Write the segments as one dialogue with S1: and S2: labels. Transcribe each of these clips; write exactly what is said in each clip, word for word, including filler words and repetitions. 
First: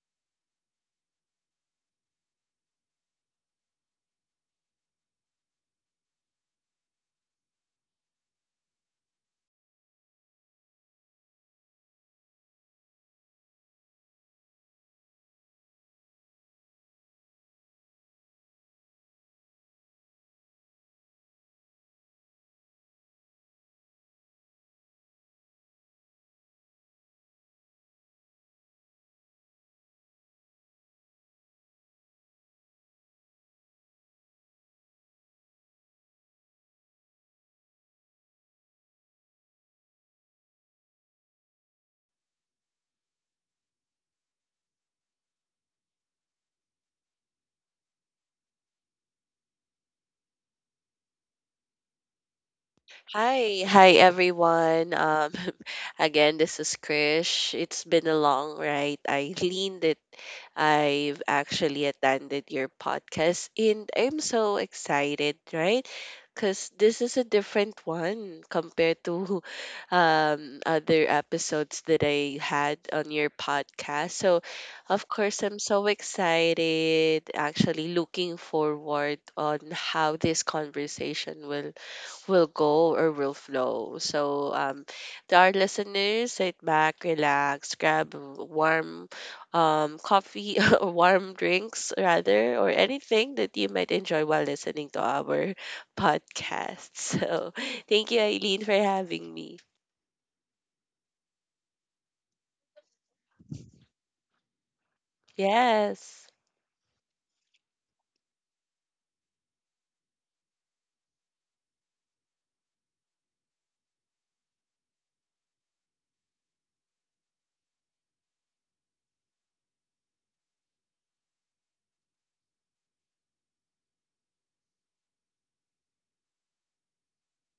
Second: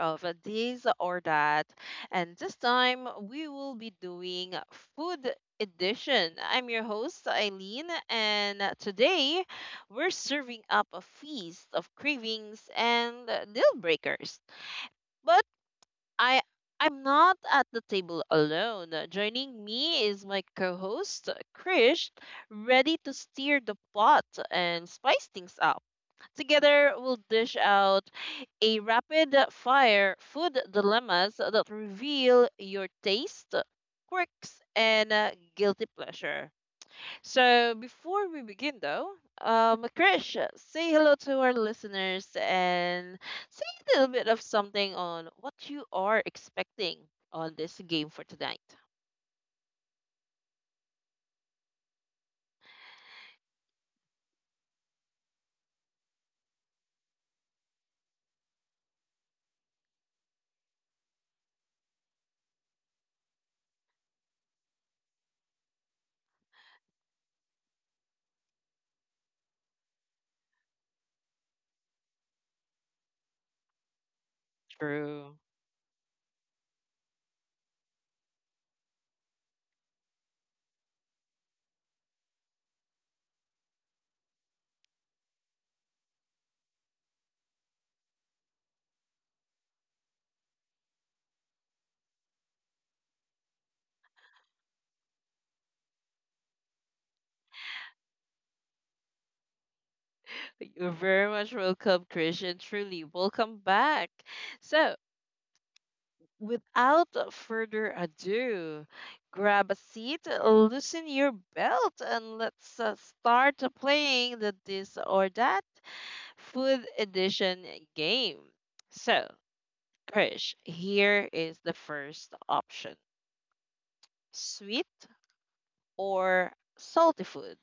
S1: of uh, This or That. And this time we will be doing food edition. I'm your host Eileen and today we're serving up a feast of cravings and uh, deal breakers. But I I'm not at the table alone. Uh, Joining me is my co-host Krish, ready to steer the pot and spice things up. Together, we'll dish out a rapid fire food dilemmas that reveal your taste, quirks, and uh, guilty pleasure. So, before we begin, though, um, Krish, say hello to our listeners and say a little bit of something on what you are expecting on this game for tonight.
S2: Hi, hi everyone. Um, again, this is Krish. It's been a long ride. I leaned it. I've actually attended your podcast, and I'm so excited, right? Because this is a different one compared to um, other episodes that I had on your podcast. So, of
S1: True.
S2: course, I'm so excited. Actually, looking forward on how this conversation will will go or will flow. So, um, to our listeners, sit back, relax, grab a warm um, coffee or warm drinks, rather, or anything that you might enjoy while listening to our podcast. So, thank you, Eileen, for having me.
S1: You're very much welcome, Krish, and truly welcome back. So,
S2: Yes.
S1: without further ado, grab a seat, loosen your belt, and let's uh, start playing the This or That Food Edition game. So, Krish, here is the first option, sweet or salty food?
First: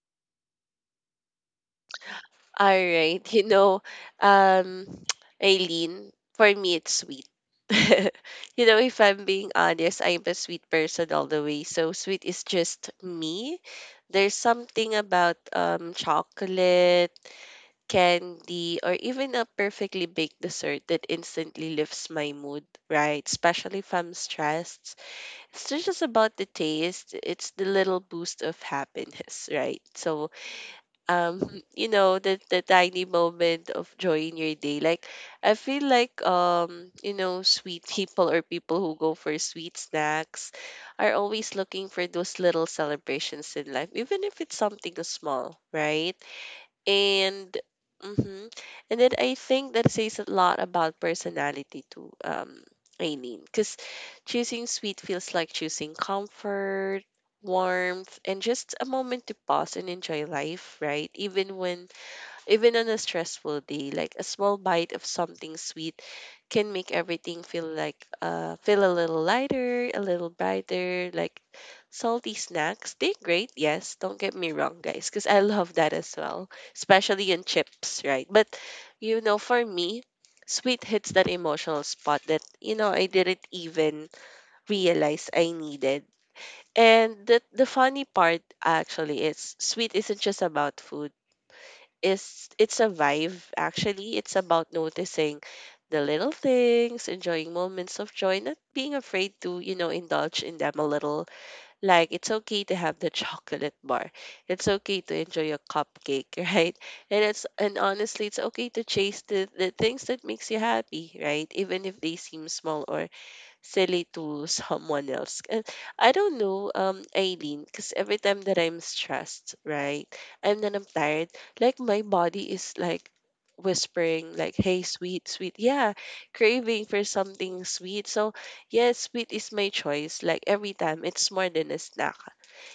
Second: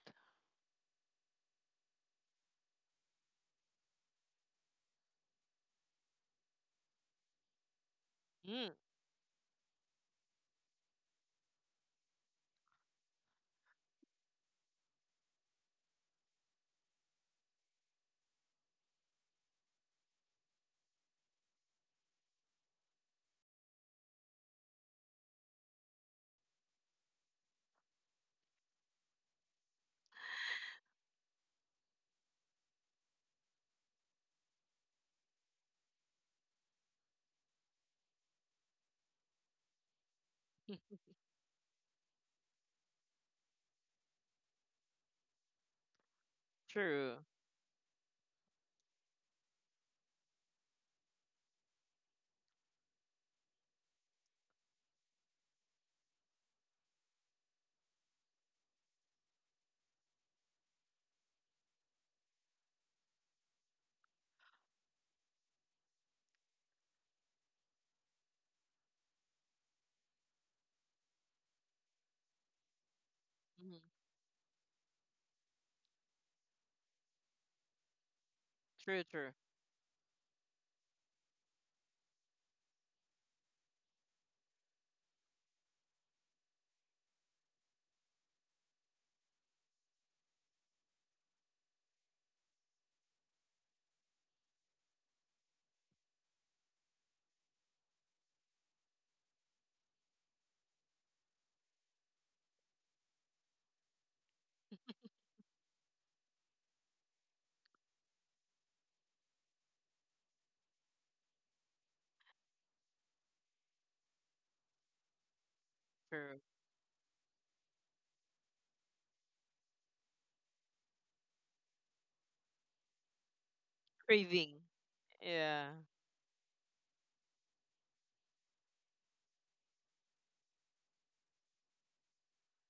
S2: All right. You know, um, Aileen, for me, it's sweet. You
S1: Mm.
S2: know, if I'm being honest, I'm a sweet person all the way. So sweet is just me. There's something about um, chocolate, candy, or even a perfectly baked dessert that instantly lifts my mood, right? Especially if I'm stressed. It's not just about the taste, it's the little boost of happiness, right? So um you know the the tiny moment of joy in your day, like I feel like um you know, sweet people or people who go for sweet snacks are always looking for those little celebrations in life, even if it's something small, right?
S1: True.
S2: And mhm. And then I think that says a lot about personality too, um, Aileen, because choosing sweet feels like choosing comfort, warmth, and just a moment to pause and enjoy life, right? Even when even on a stressful day, like a small bite of something sweet can make everything feel like uh feel a little lighter, a little brighter, like salty snacks. They're great,
S1: Mm.
S2: yes, don't get me wrong, guys, because I love that as well, especially in chips, right? But
S1: True,
S2: you
S1: true,
S2: know, for me, sweet hits that emotional spot that, you know, I didn't even realize I needed. And the the funny part actually is sweet isn't just about food, is it's a vibe actually. It's about noticing the little things, enjoying moments of joy, not being afraid to you know indulge in them a little. Like, it's okay to have the chocolate bar, it's okay to enjoy a cupcake, right? And it's, and honestly, it's okay to chase the, the things that makes you happy, right? Even if they seem small or silly to someone else. And I don't
S1: true.
S2: know, um, Aileen, because every time that I'm stressed, right, and then I'm tired, like my body is like whispering, like,
S1: Craving.
S2: "Hey, sweet, sweet,
S1: Yeah.
S2: yeah, craving for something sweet." So, yes, sweet is my choice. Like every time, it's more than a snack.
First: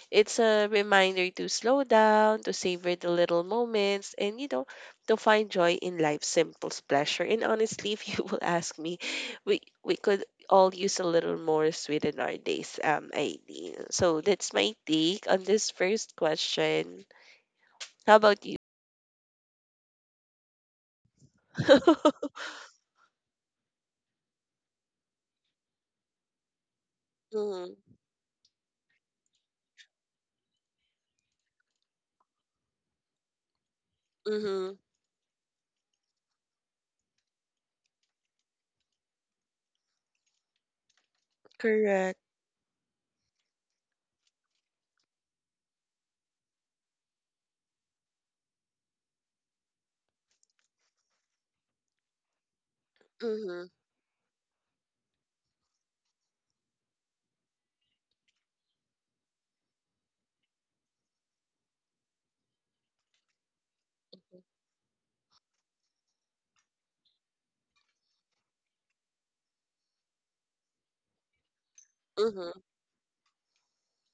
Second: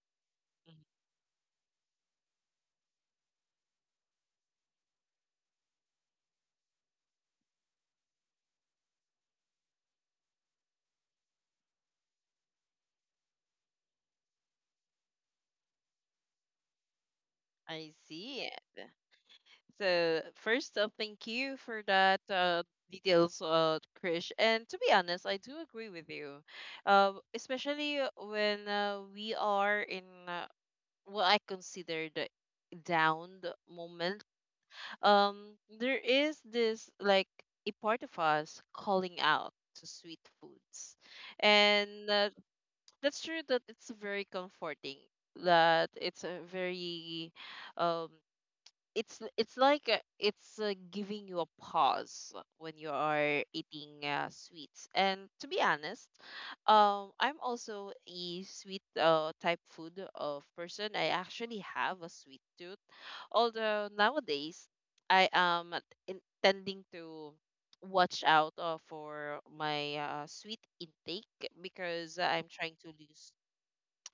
S2: It's a
S1: Mm,
S2: reminder to slow down, to savor the little moments, and you know, to find joy in life's simple pleasure. And honestly, if you will ask me, we we could all use a little more sweet in our days, um, Aileen. So that's my take on this first question.
S1: I
S2: How
S1: see
S2: about you?
S1: it. So first, uh, thank you for that
S2: Mm-hmm,
S1: uh, details, uh, Krish. And to be honest, I do agree with you, uh, especially uh, when uh, we are in uh, what I consider the down the moment.
S2: mm-hmm,
S1: Um, there is this like a part of us calling out to sweet foods, and
S2: correct.
S1: uh, that's true that it's very comforting. That it's a very um it's it's like uh, it's uh, giving you a pause when you are
S2: Mm-hmm,
S1: eating uh, sweets. And to be honest, um, I'm also a sweet uh, type food of person. I actually have a sweet tooth, although nowadays I am intending to watch out uh, for my uh, sweet intake because I'm
S2: mm-hmm,
S1: trying to lose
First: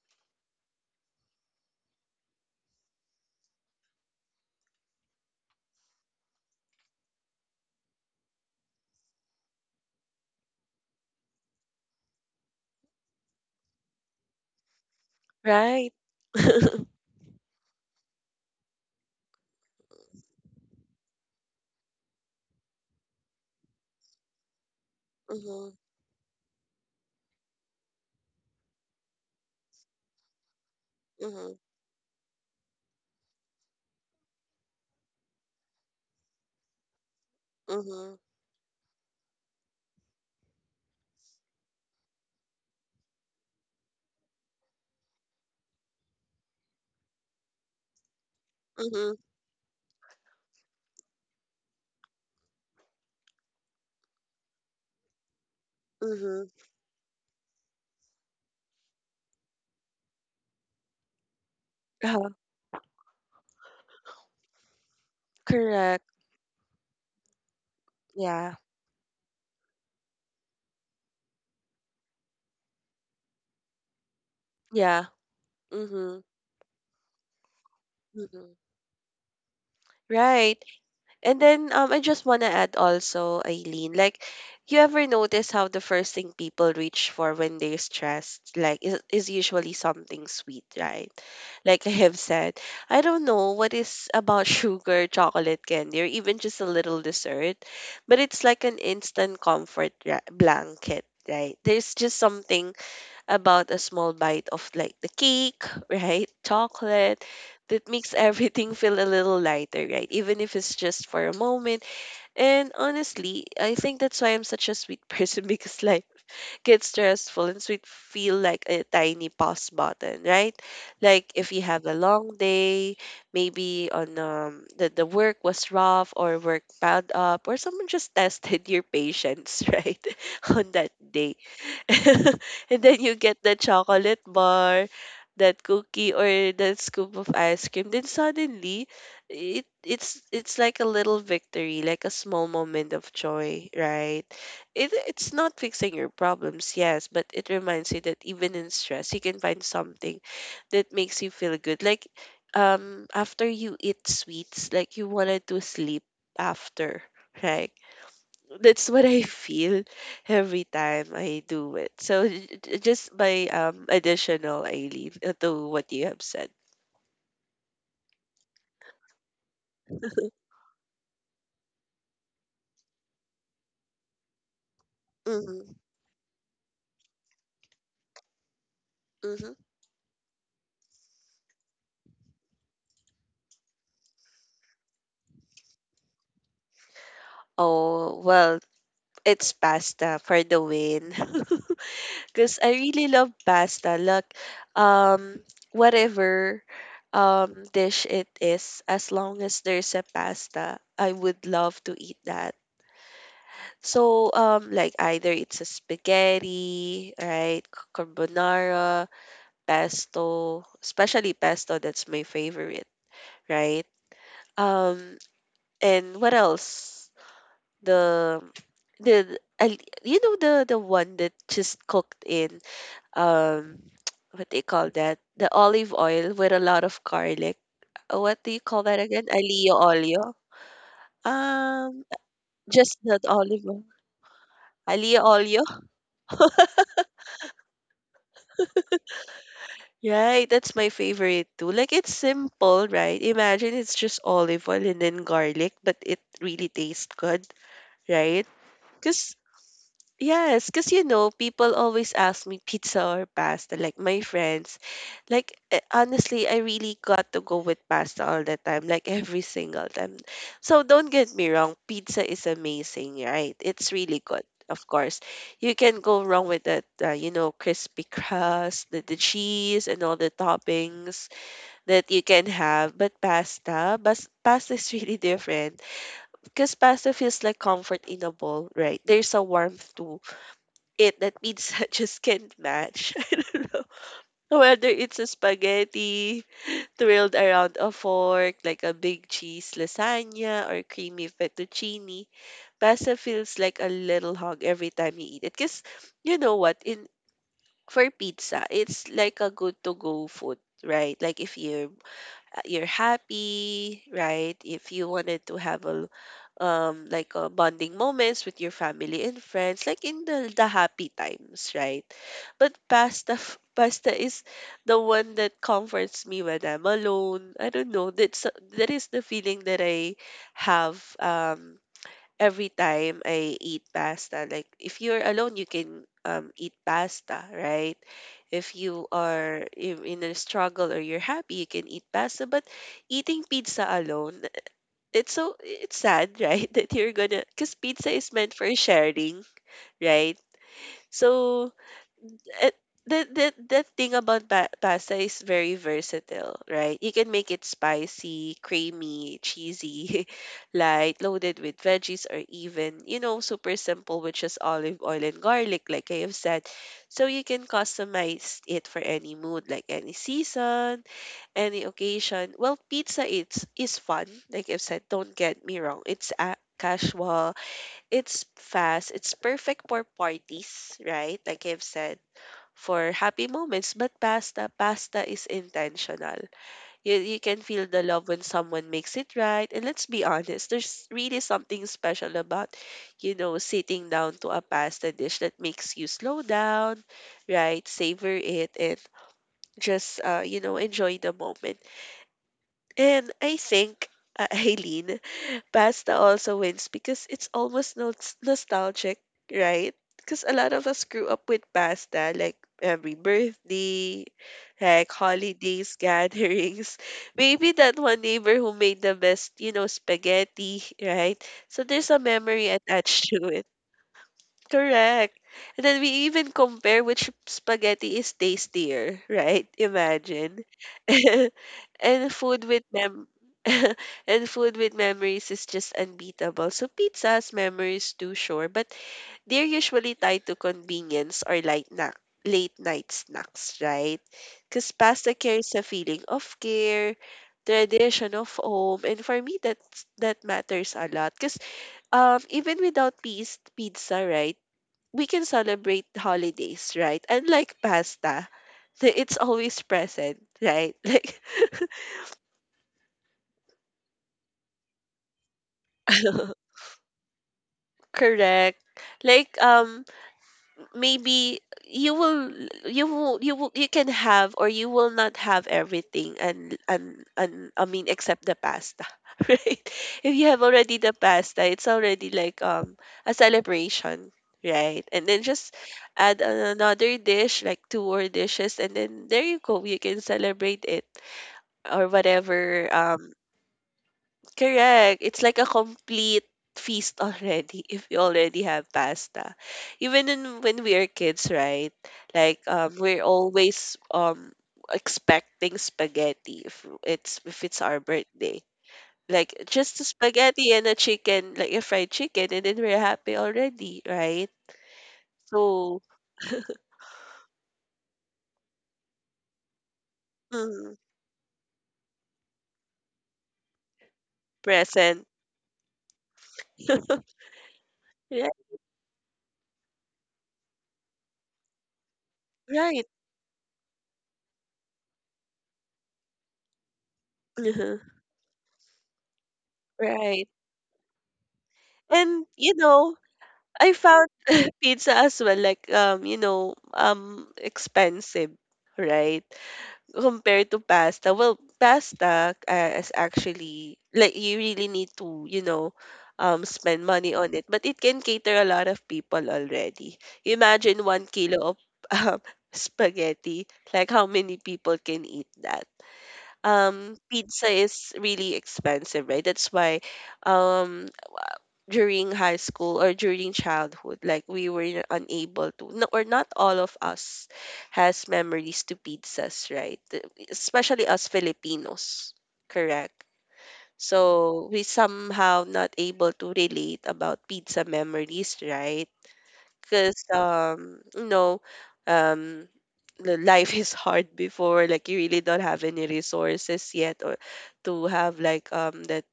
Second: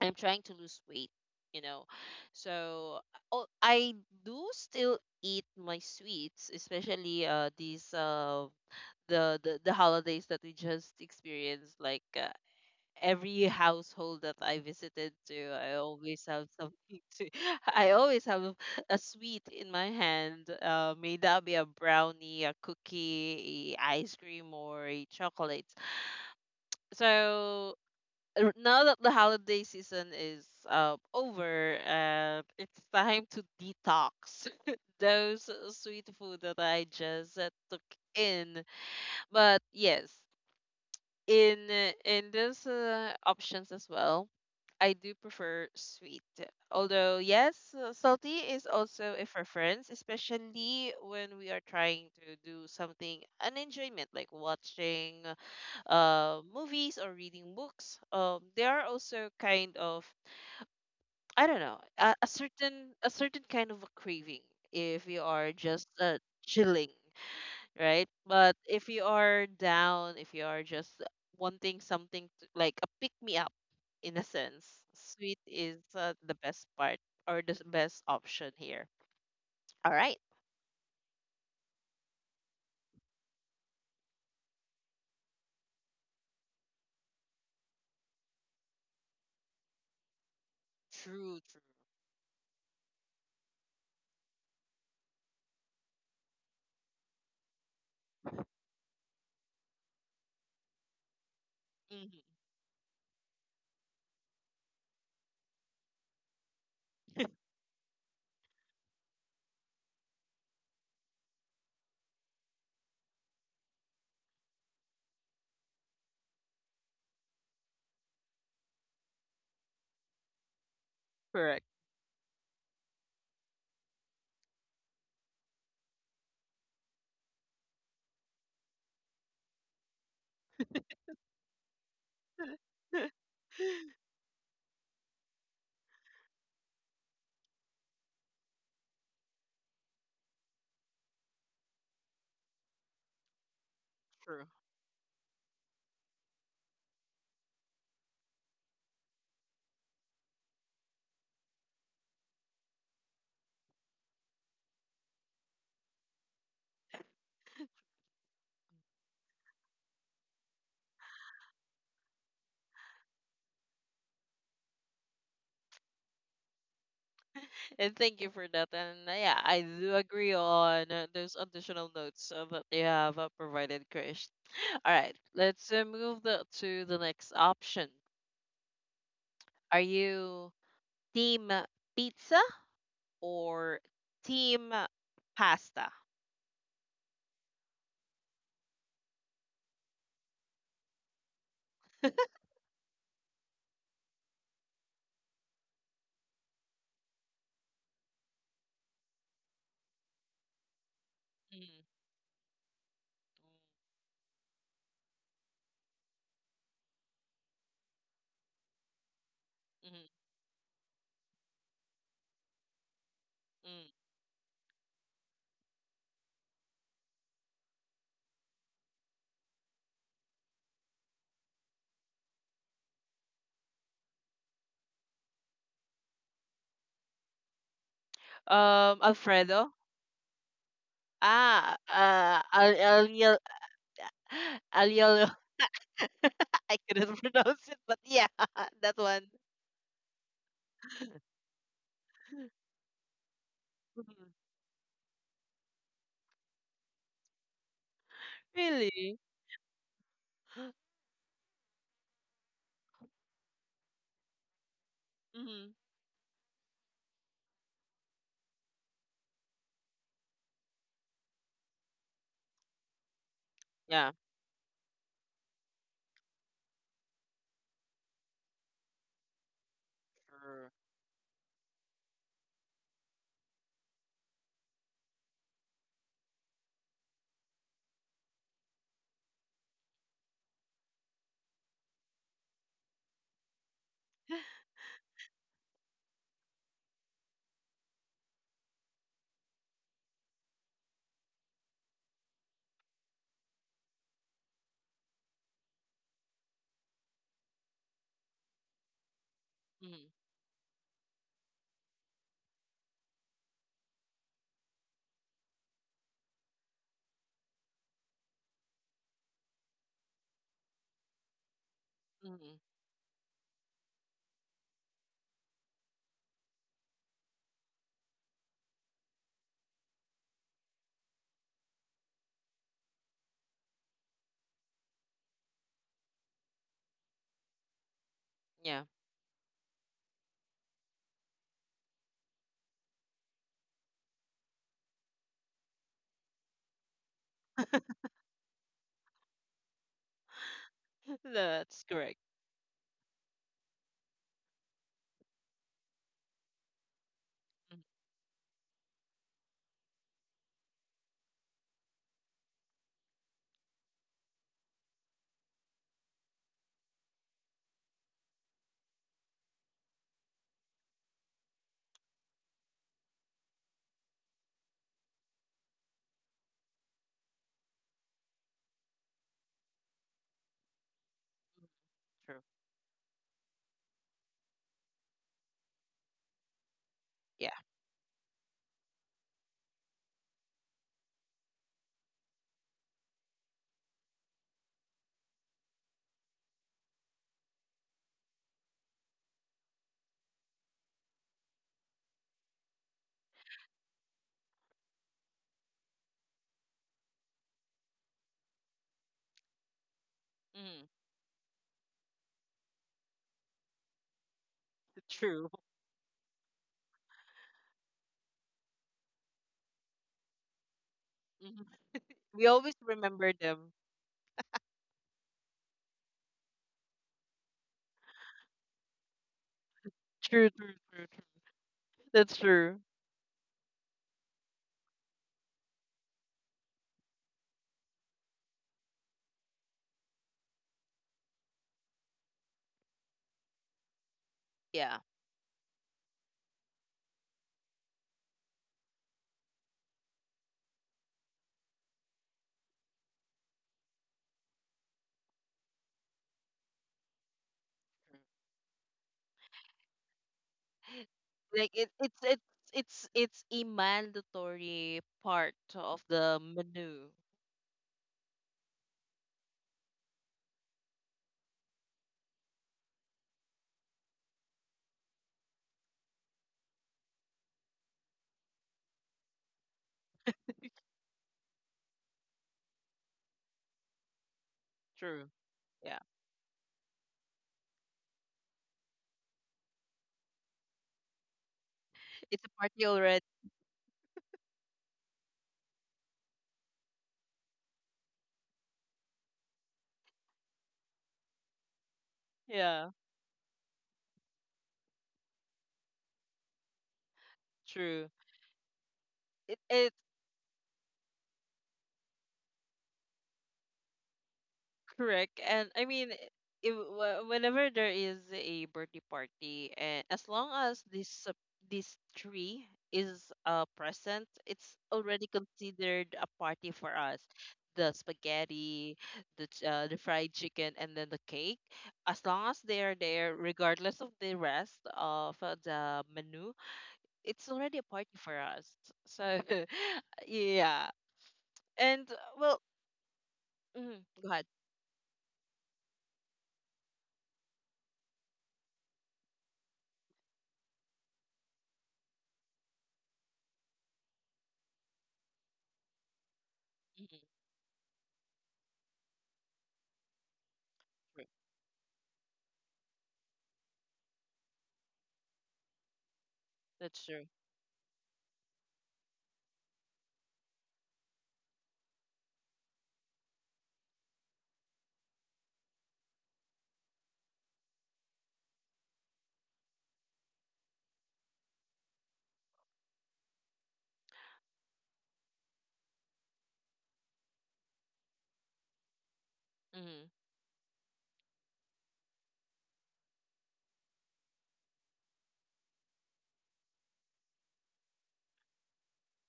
S1: I'm trying to lose weight, you know. So oh, I do still eat my sweets, especially uh these uh the the, the holidays that we just experienced. Like uh, every household that I visited to, I
S2: right.
S1: always have something to. I always have a sweet in my hand. Uh, may that be a brownie, a cookie, a ice cream, or a chocolate.
S2: Mm-hmm.
S1: So r- now that the holiday season is uh,
S2: Mm-hmm.
S1: over, uh, it's time to detox those sweet food that I just uh, took
S2: Mm-hmm.
S1: in. But yes, in uh, in those uh, options as well, I do prefer sweet. Although yes, uh, salty is
S2: Mm-hmm.
S1: also a preference, especially when we are trying to do something an enjoyment like watching uh,
S2: Mm-hmm.
S1: movies or reading books. um, they are also kind of, I don't know, a, a
S2: Uh,
S1: certain a certain kind of a craving if you are just
S2: correct.
S1: uh, chilling, right?
S2: Yeah.
S1: But if you are down, if you are just wanting something to, like a pick me up, in a sense,
S2: Yeah.
S1: sweet is uh,
S2: Mm-hmm.
S1: the best part or the s- best option
S2: Mhm.
S1: here. All right.
S2: Right. And then um, I just want to add also, Eileen, like, you ever notice how the first thing people reach for when they're stressed, like, is, is usually something sweet, right?
S1: True,
S2: Like I have said, I don't know what is about sugar, chocolate candy, or even just a little dessert, but it's like an instant comfort ra- blanket, right? There's
S1: true.
S2: just
S1: Mhm.
S2: something about a small bite of like the cake, right? Chocolate that makes everything feel a little lighter, right? Even if it's just for a moment. And honestly, I think that's why I'm such a sweet person because life gets stressful and sweet feel like a tiny pause button, right? Like if you
S1: Correct.
S2: have a long day, maybe on um the, the work was rough or work piled up or someone just tested your patience, right? On that day and then you get the chocolate bar, that cookie or that scoop of ice cream. Then suddenly, it it's it's like a little victory, like a small moment of joy, right?
S1: True.
S2: It it's not fixing your problems, yes, but it reminds you that even in stress, you can find something that makes you feel good. Like, um after you eat sweets, like you wanted to sleep after. Right? That's what I feel every time I do it. So j- j- just by um additional Eileen, uh, to what you have said.
S1: and thank you for that. And uh, yeah, I do agree on uh, those additional notes uh, that you have uh, provided, Krish. All right,
S2: Mm-hmm,
S1: let's uh, move the, to the next option.
S2: mm-hmm.
S1: Are you team pizza or team pasta?
S2: Oh well, it's pasta for the win. Because I really love pasta. Look, um, whatever um dish it is, as long as there's a pasta, I would love
S1: Mm,
S2: to eat that. So um, like either it's a spaghetti, right, c- carbonara,
S1: mm,
S2: pesto, especially pesto, that's my favorite, right?
S1: mm.
S2: Um, and what else? The the I, you know the the one that just cooked in um what do you call that? The olive oil with a lot of garlic. Uh, What do you call
S1: Um,
S2: that again? Alio
S1: Alfredo.
S2: olio.
S1: Ah,
S2: Um,
S1: uh, Al
S2: just
S1: Al
S2: that
S1: Al
S2: olive oil.
S1: Al-
S2: Alio
S1: Al-
S2: olio.
S1: I couldn't pronounce it, but yeah, that one.
S2: Right, that's my favorite too. Like it's simple, right? Imagine it's just
S1: Mhm.
S2: olive oil and then garlic, but it really tastes good, right?
S1: Really?
S2: Because Yes, because you know, people always ask me pizza or pasta, like my friends. Like,
S1: Mm-hmm.
S2: eh, honestly, I really got to go with pasta all the time, like every single time. So don't get me wrong, pizza is amazing, right? It's really good, of course. You can go wrong with that, uh, you know, crispy crust, the, the cheese, and all the
S1: True.
S2: toppings that you can have. But pasta, bas pasta is really different because pasta feels like comfort in a bowl, right? There's a warmth to it that pizza just can't match. Whether it's a spaghetti twirled around a fork, like a big cheese lasagna or creamy fettuccine, pasta feels like a little hug every time you eat it. Because you know what, in for pizza, it's like a good to
S1: Mm-hmm.
S2: go food, right? Like if you're uh, you're happy, right? If you wanted to have a um like a bonding moments with your family and friends, like in the the happy times, right?
S1: Mm-hmm.
S2: But pasta f- pasta is the one that comforts me when I'm alone. I don't know. That's that is the feeling that I have. Um, every time I eat pasta, like if you're alone, you can um, eat pasta, right? If
S1: Yeah,
S2: you are in in a struggle or you're happy, you can eat pasta. But eating pizza alone, it's so it's sad, right? That you're gonna, because pizza is meant for sharing, right? So
S1: that's correct.
S2: it the the the thing about pa- pasta is very versatile, right? You can make it
S1: Mhm,
S2: spicy, creamy, cheesy, light, loaded with veggies, or even, you know, super simple, which is olive oil and garlic, like I have said. So you can customize it for any mood, like any season, any occasion. Well, pizza it's is fun, like I've said. Don't get me wrong. It's a casual, it's fast, it's perfect for parties, right? Like
S1: mhm.
S2: I've said,
S1: True.
S2: for happy moments, but pasta, pasta is intentional. You, you
S1: Yeah.
S2: can feel the love when someone makes it right. And let's be honest, there's really something special about, you know, sitting down to a pasta dish that makes you slow down, right? Savor it and just, uh, you know, enjoy the moment. And I think, uh, Eileen, pasta also wins because it's almost nos- nostalgic, right? Because a lot
S1: Mm-hmm.
S2: of us grew up with pasta, like every birthday, like
S1: True.
S2: holidays, gatherings. Maybe that one neighbor who made the best, you know, spaghetti, right?
S1: hmm
S2: So there's a
S1: We
S2: memory
S1: always
S2: attached
S1: remember
S2: to.
S1: them.
S2: Correct. And then we even compare which spaghetti is tastier, right?
S1: True,
S2: Imagine.
S1: true, true, true.
S2: And
S1: That's
S2: food
S1: true.
S2: with mem and food with memories is just unbeatable. So pizza has memories too, sure, but they're usually tied to convenience or light na late night snacks, right? Because
S1: Yeah.
S2: pasta carries a feeling of care, tradition of home, and for me that's, that matters a lot. Because um even without peas pizza, right? We can celebrate the holidays, right? Unlike pasta, the- it's always present, right?
S1: True. Like it, it's it's it's it's a mandatory part of the
S2: Like
S1: menu.
S2: correct. Like um maybe you will, you will you will you can have or you will not have everything, and and and I mean, except the pasta, right? If you have already the pasta, it's already like um a celebration, right? And
S1: True.
S2: then just
S1: Yeah.
S2: add another dish, like two or dishes, and then there you go, you can celebrate it. Or
S1: It's a party
S2: whatever.
S1: already.
S2: Um, correct. It's like a complete feast already if you already have pasta. Even in, when we are kids, right? Like
S1: Yeah.
S2: um, we're always um expecting spaghetti if it's if it's our
S1: True.
S2: birthday.
S1: It,
S2: Like
S1: it
S2: just a spaghetti and a chicken, like a fried chicken, and then we're happy already, right?
S1: Correct. And I
S2: So
S1: mean, if, wh- whenever there is a birthday party, and as long as
S2: mm,
S1: this uh, this tree is uh, present, it's
S2: present.
S1: already considered a party for us. The
S2: Right,
S1: spaghetti, the ch- uh, the fried chicken, and then the cake. As long as they are
S2: right,
S1: there, regardless of the rest of uh, the menu, it's already a party for us. So,
S2: right.
S1: yeah. And uh,
S2: And
S1: well,
S2: you know, I
S1: mhm,
S2: found
S1: go ahead.
S2: pizza as well like um you know um expensive, right? Compared to pasta. Well, pasta uh, is actually like you really need to, you know, um spend
S1: Mhm,
S2: money on it, but it can cater a lot of people already. Imagine one
S1: true.
S2: kilo of um, spaghetti, like how many people can eat that?
S1: That's
S2: Um,
S1: true.
S2: pizza is really expensive, right? That's why um during high school or during childhood, like we were unable to no, or not all of us has memories to pizzas, right? The- especially us Filipinos, correct, so we somehow not able to relate about pizza memories, right?
S1: Mm-hmm.
S2: Because um you know um the life is hard before, like you really don't have any resources yet or to have like um that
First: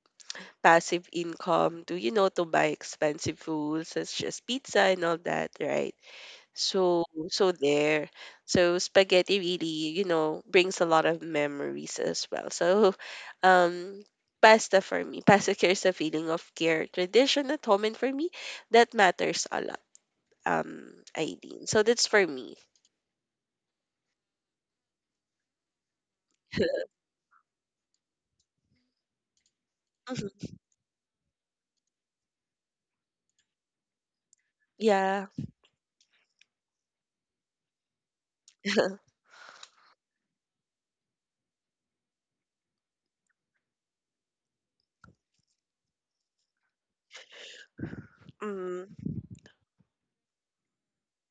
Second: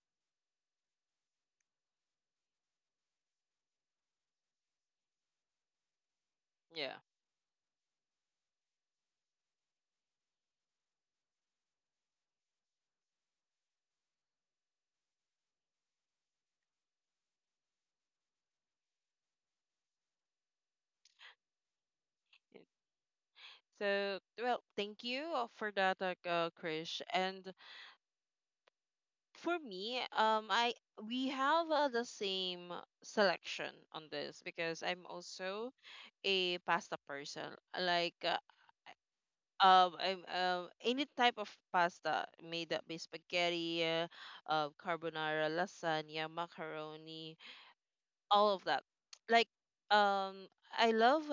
S2: passive income to, you know, to buy expensive foods such as pizza and all that, right?
S1: Yeah.
S2: So so there, so spaghetti really, you know, brings a lot of memories as well. So um pasta, for me, pasta carries a feeling of care, tradition at home, and for me that matters a lot, um Aileen. So that's for me.
S1: Yeah. So, well, thank you uh, for that, uh, uh, Krish. And for me, um,
S2: Mhm.
S1: I we have uh, the same selection on this because I'm
S2: Yeah.
S1: also a pasta person. Like, uh, um, I'm um any type of pasta made up by spaghetti, uh, uh, carbonara, lasagna, macaroni, all of that.
S2: Mm.
S1: Like, um, I love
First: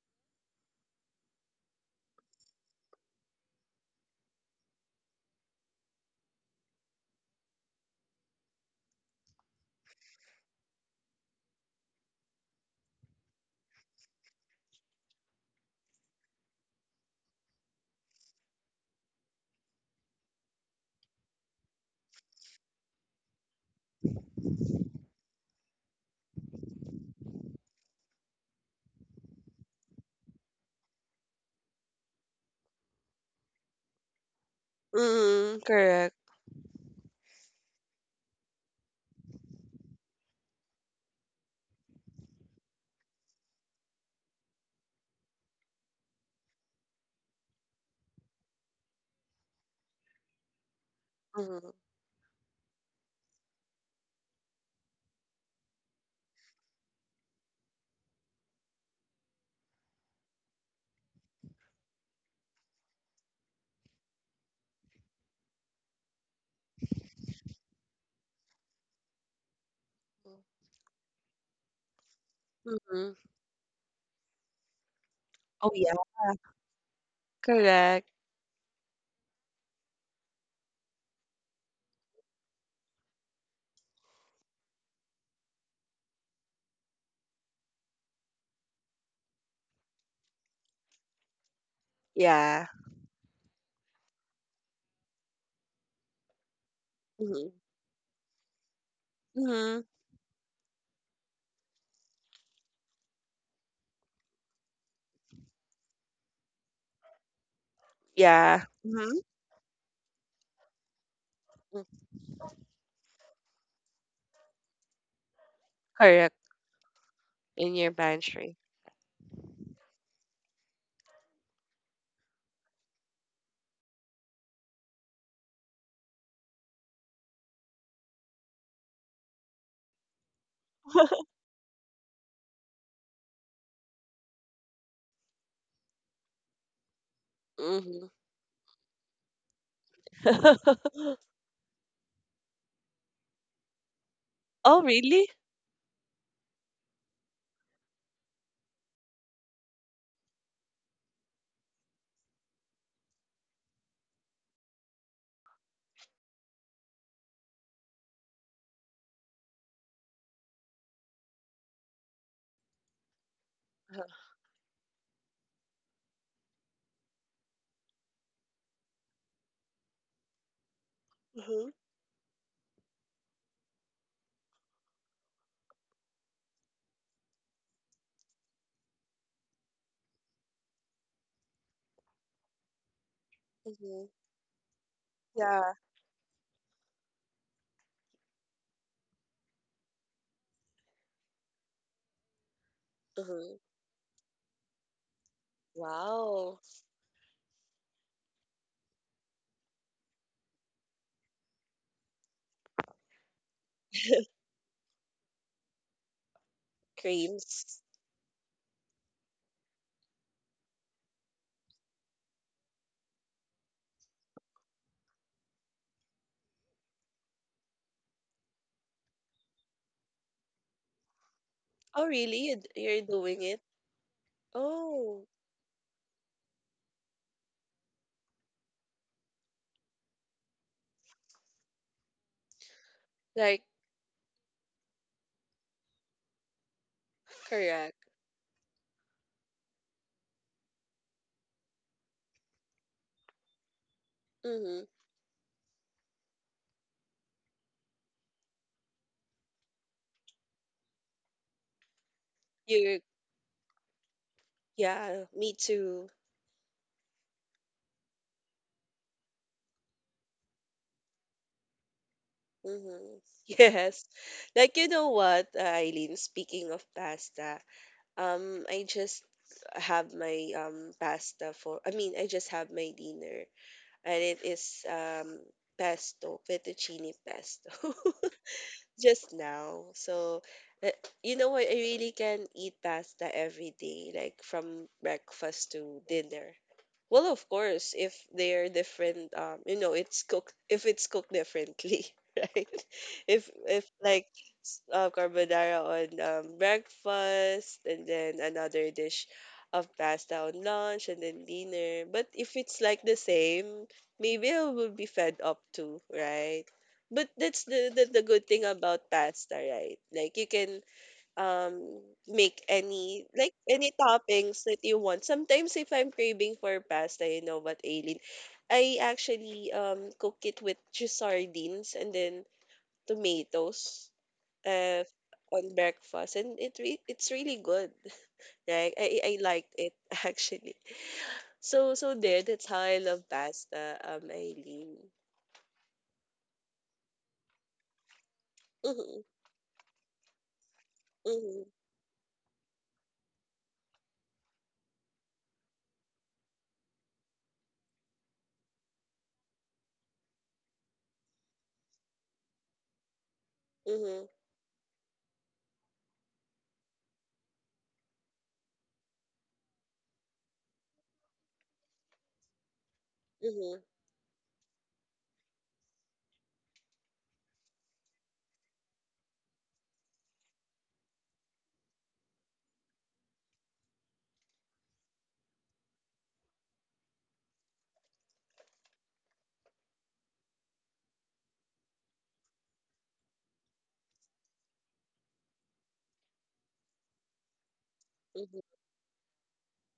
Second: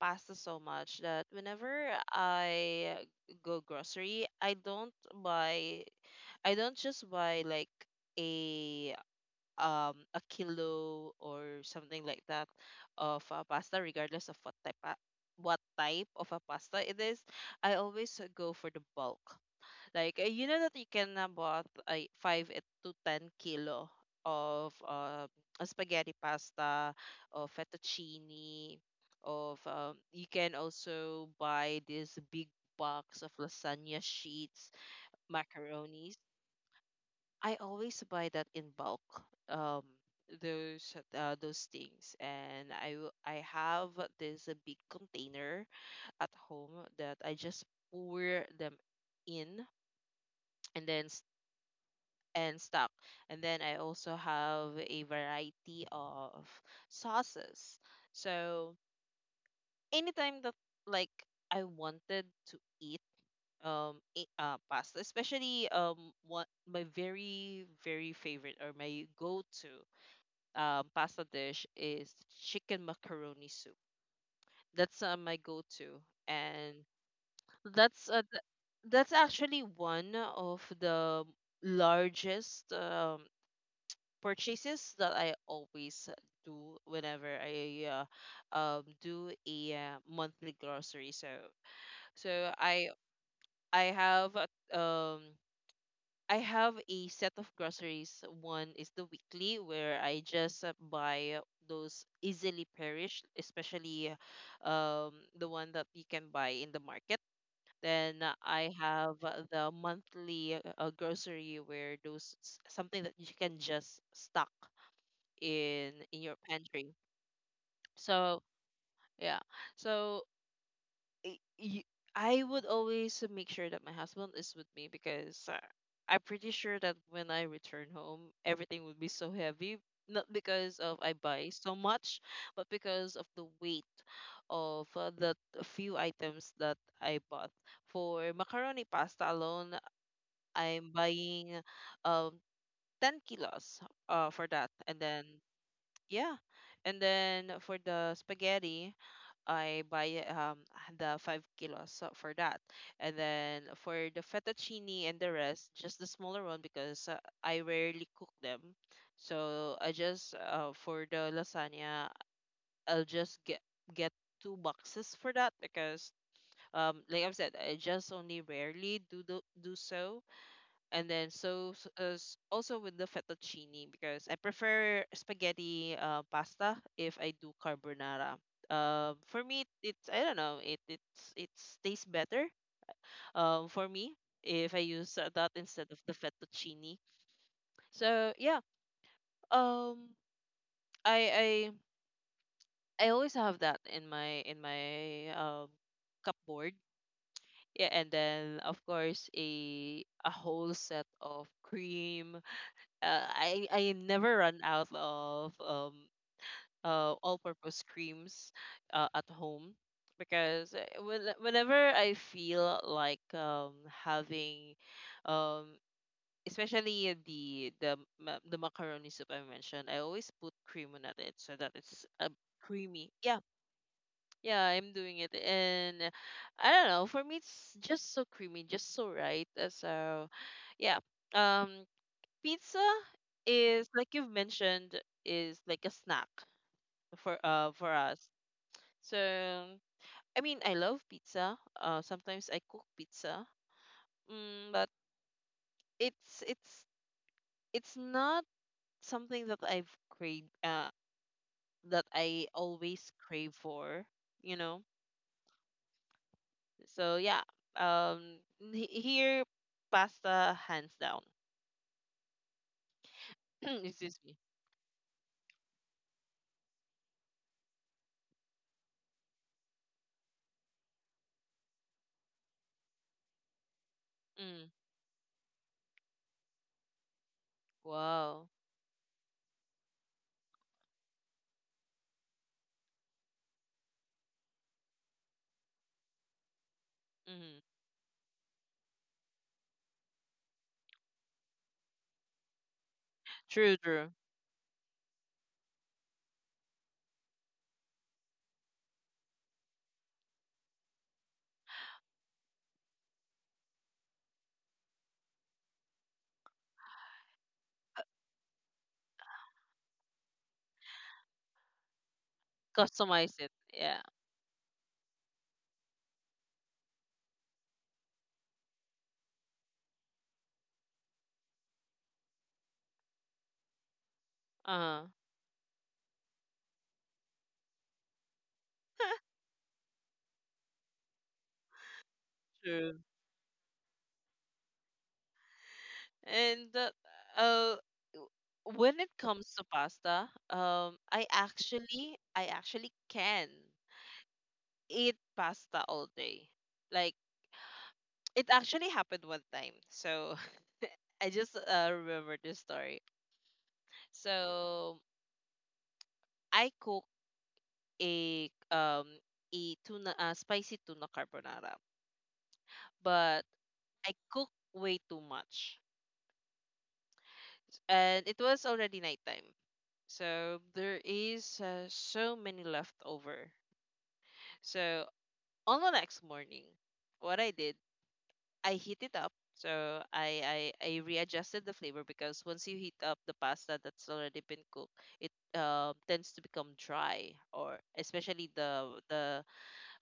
S1: pasta so much that whenever I go grocery, I don't buy, I don't just buy like a um a kilo or something like that of uh, pasta, regardless of what type pa- what type of a pasta it is. I always go for the bulk. Like, uh, you know that you can uh, bought uh, five it to ten kilo of uh, a spaghetti pasta, of fettuccine, of um, you can also buy this big box of lasagna sheets,
S2: Mm. Correct.
S1: macaronis. I always buy that in bulk. Um, those uh, those things, and I w- I have this uh, big container at home that I just pour them in, and then
S2: Mm.
S1: and stock. And then I also have a variety of sauces. So anytime that, like, I wanted to eat um i- uh, pasta, especially um one my very very favorite or my go-to um pasta dish is chicken
S2: Mm.
S1: macaroni soup. That's uh, my
S2: Oh yeah.
S1: go-to, and
S2: Correct.
S1: that's uh, th- that's actually one of the largest um purchases that I always do whenever I uh, um do a uh, monthly grocery. So so
S2: Yeah.
S1: I I have a- um I have a set of
S2: Mhm.
S1: groceries. One is the weekly
S2: Mhm.
S1: where I just uh, buy those easily perish, especially um the one that you can buy in the market. Then uh,
S2: Yeah.
S1: I
S2: Mhm.
S1: have uh, the monthly uh, grocery
S2: Mm.
S1: where those s- something that you can just stock in in
S2: Correct,
S1: your pantry.
S2: in your
S1: So
S2: pantry.
S1: yeah, so y- y- I would always make sure that my husband is with me because uh, I'm pretty sure that when I return home, everything would be so heavy. Not because of I buy so much, but because of the weight of uh, the few items that I bought.
S2: Mhm.
S1: For macaroni pasta alone, I'm buying um ten kilos uh, for that,
S2: Oh,
S1: and then
S2: really?
S1: yeah. And then for the spaghetti, I buy um the five kilos so for that. And then for the fettuccine and the rest, just the smaller one because uh, I rarely cook them. So I just uh, for the lasagna, I'll just get
S2: Uh-huh.
S1: get two boxes for that because um like I've said, I just only rarely do the, do so. And then
S2: Mm-hmm.
S1: so, s- uh, s- also with the fettuccine because I prefer spaghetti uh, pasta if I do carbonara. Um, for me, it's, I don't know, it it's it's tastes better. Um, for
S2: Mm-hmm.
S1: me, if I use uh, that
S2: Yeah.
S1: instead of the fettuccine. So yeah, um, I I I always
S2: Mhm.
S1: have that in my in my um
S2: Wow.
S1: cupboard. Yeah, and then of course a a whole set of cream. uh, I I never run out of um uh
S2: Creams.
S1: all-purpose creams uh, at home because uh, when, whenever I feel like um having um especially the the ma- the macaroni soup I mentioned, I always put cream on it so that it's
S2: Oh,
S1: uh,
S2: really? You d- You're
S1: creamy. Yeah.
S2: doing it?
S1: Yeah, I'm doing
S2: Oh.
S1: it, and I don't know. For me, it's just so creamy, just so right. uh, So, yeah. Um, pizza
S2: Like,
S1: is, like you've mentioned, is like a snack for uh for
S2: correct.
S1: us. So I mean, I love pizza. Uh sometimes I cook pizza. Mm,
S2: Mm-hmm.
S1: but it's it's it's not something that I've craved uh that I
S2: You're,
S1: always crave for, you know.
S2: yeah, me too.
S1: So yeah. Um he- here pasta hands down.
S2: Mm-hmm. Yes.
S1: Excuse me.
S2: Like, you know what, uh, Eileen, speaking of pasta, Um, I just have my um pasta for I mean, I just have my dinner and it
S1: Mm,
S2: is um pesto, fettuccine pesto.
S1: wow.
S2: Just now. So uh, you know what? I really can eat pasta every day, like from breakfast to dinner. Well, of
S1: Mm-hmm.
S2: course, if they're different, um, you know, it's cooked if it's cooked differently, right? If
S1: True,
S2: if
S1: true.
S2: like s- uh, carbonara on um, breakfast, and then another dish of pasta on lunch, and then dinner. But if it's like the same, maybe I will be fed up too, right? But that's the, the the good thing about pasta, right? Like you can um make any
S1: Customize it.
S2: like any
S1: Yeah.
S2: toppings that you want. Sometimes if I'm craving for pasta, you know what, Aileen, I actually um cook it with just sardines and then tomatoes uh
S1: Uh-huh.
S2: on breakfast, and it re- it's really good. Like I I liked it actually. So so there that's how
S1: True.
S2: I love pasta, um Aileen.
S1: And uh, uh, w- when it
S2: Mhm.
S1: comes to pasta, um, I
S2: Mhm.
S1: actually, I actually can eat pasta all day. Like, it actually happened one time. So I just uh, remember this story.
S2: Mhm.
S1: So I cook a um a tuna uh, spicy tuna carbonara, but I cook way too much, and it was already nighttime. So there is uh, so many left over. So on the next morning, what I did, I heat it up. So I, I I readjusted the flavor because once you heat up the pasta that's already been cooked, it um tends to become dry, or especially
S2: Mhm.
S1: the the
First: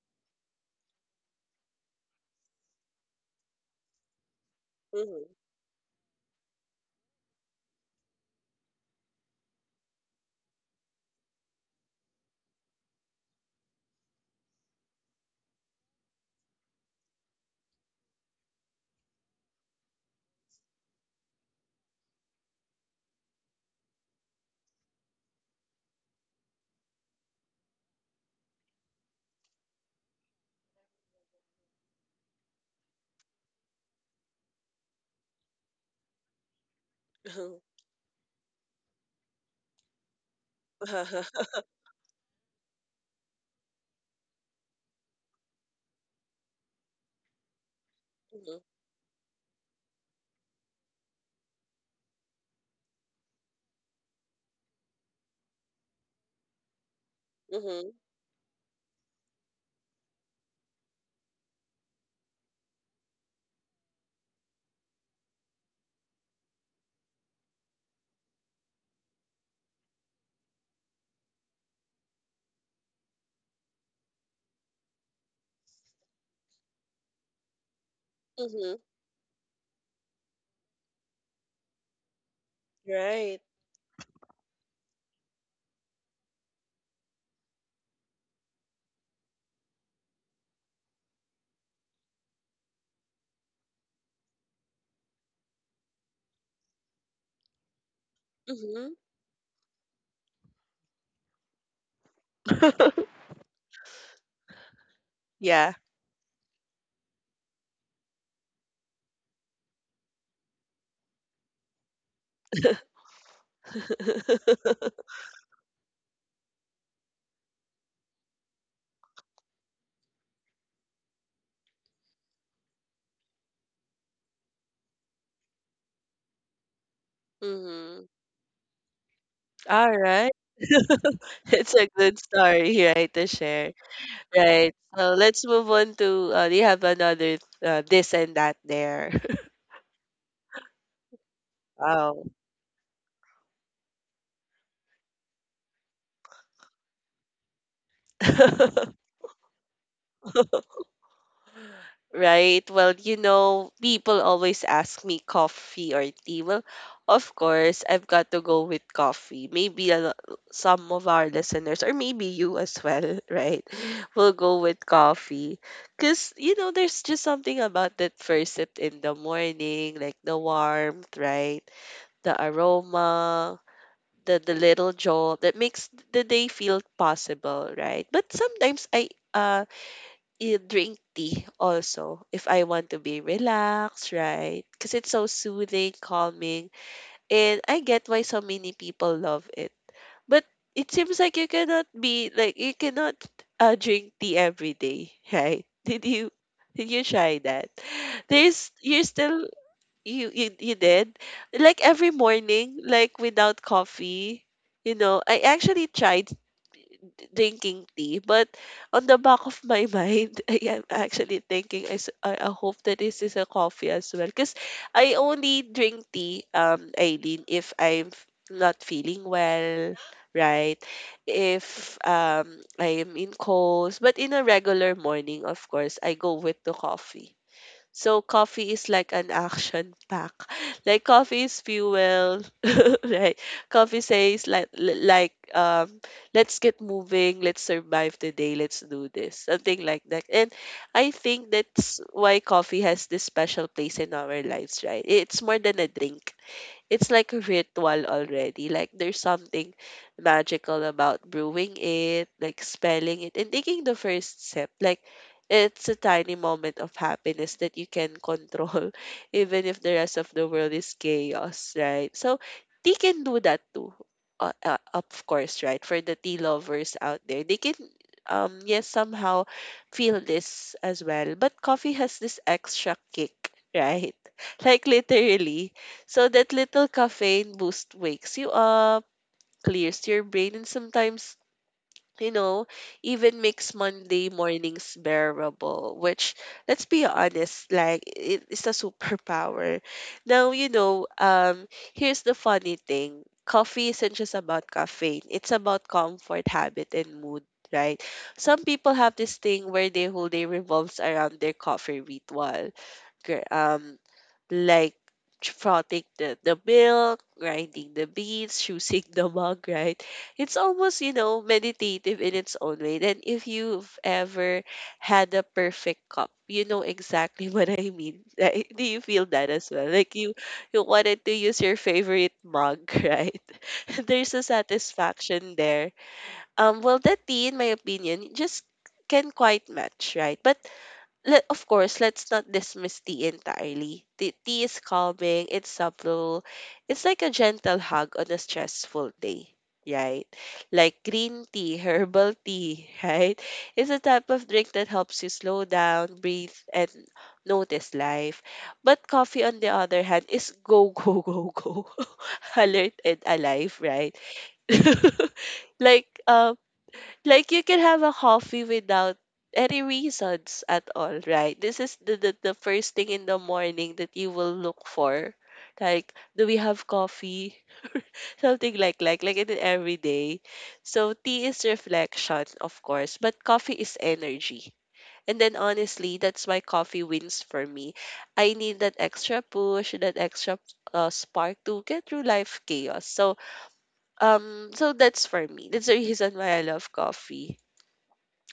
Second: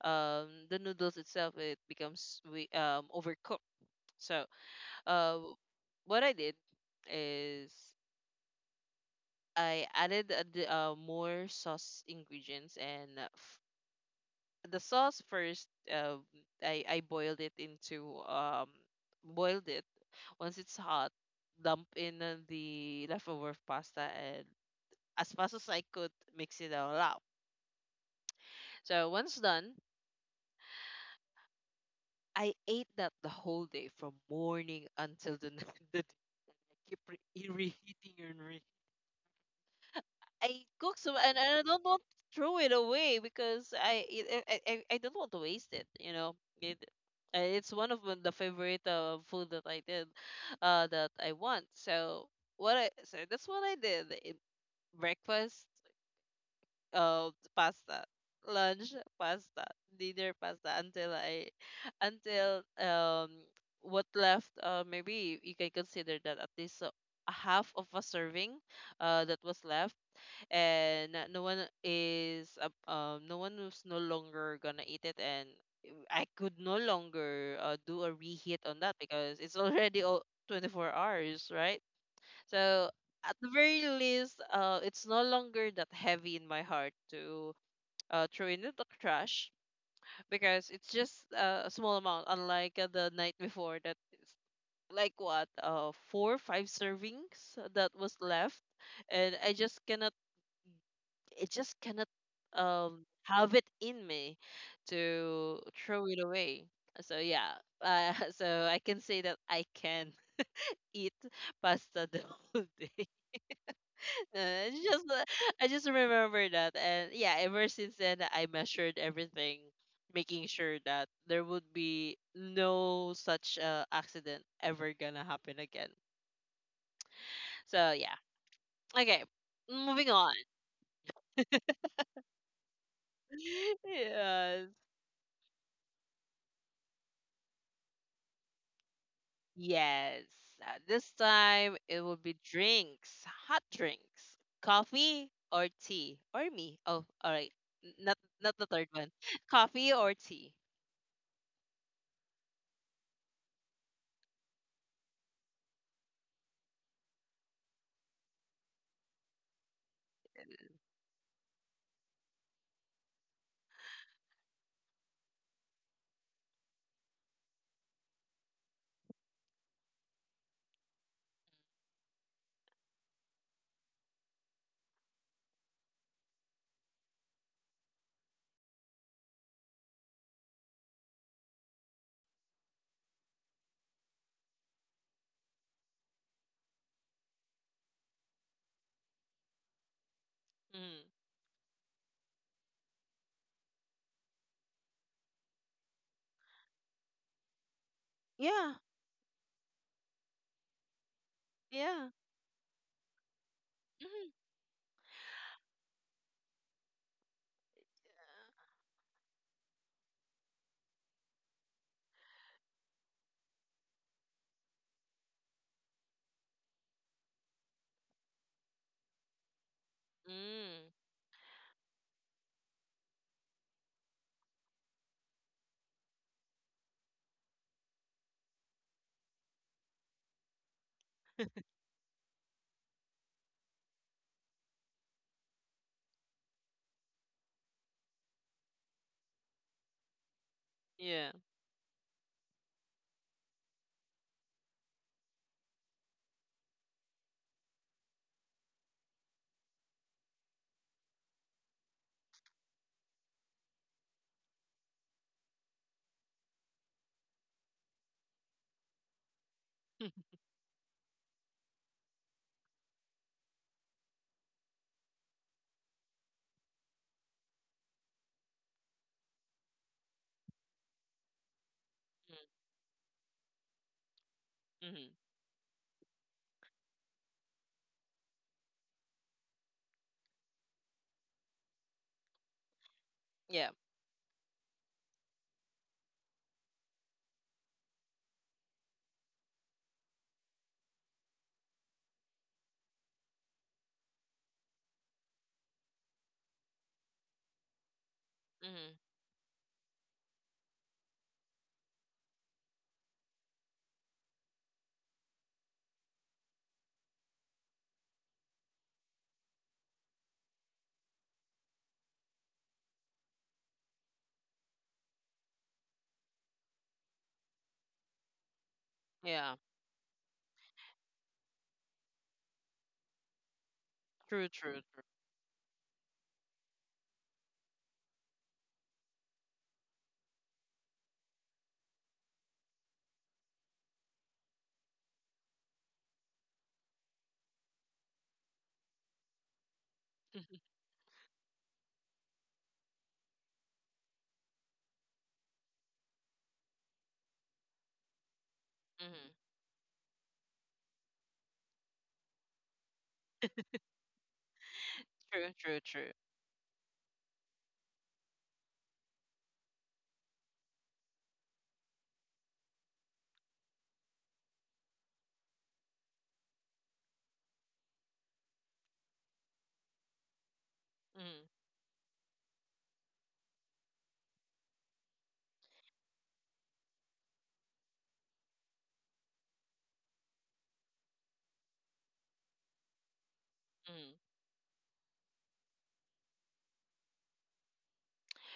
S1: um the noodles itself it becomes we um overcooked. So
S2: Mhm.
S1: uh what I did is I added a, d- uh, more sauce ingredients and uh, f- the sauce first, uh, I, I boiled it into um boiled it. Once it's hot, dump in uh, the leftover pasta and as fast as I could mix it all up. So once done, I ate that the whole day from morning until the next day. I keep re- e-
S2: Mhm.
S1: reheating and re- I cook some, and, and I don't want to throw it away because I, it, I i I don't want to waste it you know it Uh, It's one of the
S2: Mhm.
S1: favorite uh, food that I did, uh, that I want. So what I so that's what I did. I- Breakfast, uh,
S2: Mhm.
S1: pasta, lunch, pasta, dinner, pasta until I, until um, what left? Uh, maybe you can consider that at least uh, a half of a serving, uh, that was left, and uh, no one is uh, um no one was no longer gonna eat it, and I could no longer uh, do a reheat
S2: Mhm.
S1: on that because it's already o- twenty-four hours, right? So at
S2: Right.
S1: the very least, uh, it's no longer that heavy in my heart to uh, throw in the trash because it's just uh, a small amount, unlike uh, the night before that it's like what, uh, four five servings that was left,
S2: Mhm.
S1: and I just cannot it just cannot um have it in me to
S2: Yeah.
S1: throw it away. So yeah, uh, so I can say that I can eat pasta the whole day. Uh, it's just uh, I just remember that. And yeah, ever since then, I measured everything, making sure that there would be no such uh, accident ever gonna happen again. So
S2: Mhm.
S1: yeah, okay, moving
S2: Alright.
S1: on.
S2: It's a good story, right, to share.
S1: Yeah,
S2: Right. So let's move on to uh, do you have another uh, this and that there?
S1: yes, uh, this time it will
S2: Wow.
S1: be drinks, hot drinks, coffee or tea, or me. Oh, all right, N- not not the third one. Coffee or tea.
S2: Right. Well, you know, people always ask me coffee or tea. Well, of course, I've got to go with coffee. Maybe a, lo- some of our listeners, or maybe you as well, right, will go with coffee. Because, you know, there's just something about that first sip in the morning, like the warmth, right? The aroma, the, the little jolt that makes the day feel possible, right? But sometimes I, uh, you drink tea also if I want to be relaxed, right? Because it's so soothing, calming, and I get why so many people love it. But it seems
S1: Mm.
S2: like you cannot be like you cannot uh, drink tea every day, right? Did you did you try that?
S1: Yeah,
S2: There's you're still you you you did like
S1: yeah.
S2: every morning like without
S1: Mm.
S2: coffee. You know, I actually tried drinking tea. But on the back of my mind, I am actually thinking, I, s- I- I hope that this is a coffee as well. Because I only drink tea, um, Aileen, if I'm f- not feeling well, right?
S1: Mm.
S2: If um, I am in colds. But in a regular morning, of course, I go with the coffee. So coffee is like an action pack. Like coffee is fuel, right? Coffee says like li- like um let's get moving, let's survive the day, let's do this. Something like that. And I
S1: Yeah.
S2: think that's why coffee has this special place in our lives, right? It's more than a drink, it's like a ritual already. Like there's something magical about brewing it, like spelling it, and taking the first sip. Like it's a tiny moment of happiness that you can control, even if the rest of the world is chaos, right? So they can do that too. Uh, uh, of course, right? For the tea lovers out there, they can um yes somehow feel this as well. But coffee has this extra kick, right? Like
S1: Mm-hmm.
S2: literally so that little caffeine boost wakes you up, clears your brain, and sometimes, you know, even
S1: Yeah.
S2: makes Monday mornings bearable, which, let's be honest, like, it is a superpower. Now, you know, um, here's the funny thing. Coffee isn't just about caffeine. It's about comfort, habit, and mood, right? Some people
S1: Mm-hmm.
S2: have this thing where their whole day revolves around their coffee ritual, gr- um like frothing the, the milk, grinding the beans, choosing the mug, right? It's almost, you know, meditative in its own way. Then if you've ever had a perfect cup, you know exactly what I mean. Right? Do you feel that
S1: Yeah.
S2: as well? Like you you wanted to use your favorite mug, right? There's a
S1: True, true, true.
S2: satisfaction there. Um well the tea in my opinion just can quite match, right? But let of course let's not dismiss tea entirely. Tea, tea is calming, it's subtle. It's like a gentle hug on a stressful day, right? Like green tea, herbal tea, right? It's a type of drink that helps you slow down, breathe, and notice life. But
S1: Mm-hmm.
S2: coffee on the other hand is go go go go, alert and alive, right?
S1: True, true,
S2: like
S1: true.
S2: um like you can have a coffee without any reasons at all, right? This is the, the the first thing in the morning that you will look for. Like, do we have coffee? Something like like like in every day. So tea
S1: Mm-hmm,
S2: is reflection, of course, but coffee is energy. And then honestly, that's why coffee wins for me. I need that extra push, that extra uh, spark to get through life chaos. So
S1: mm-hmm.
S2: um, so that's for me. That's the reason why I love coffee.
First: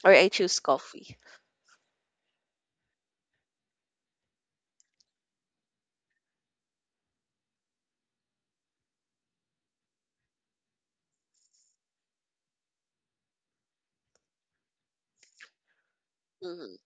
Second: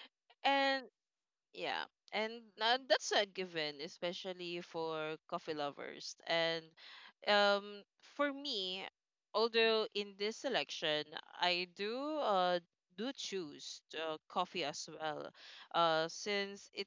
S2: Or I choose
S1: And.
S2: coffee.
S1: Yeah, and uh, that's a given, especially for coffee lovers. And um, for me, although in this selection, I do uh do choose uh, coffee as well, uh, since
S2: Mhm.
S1: it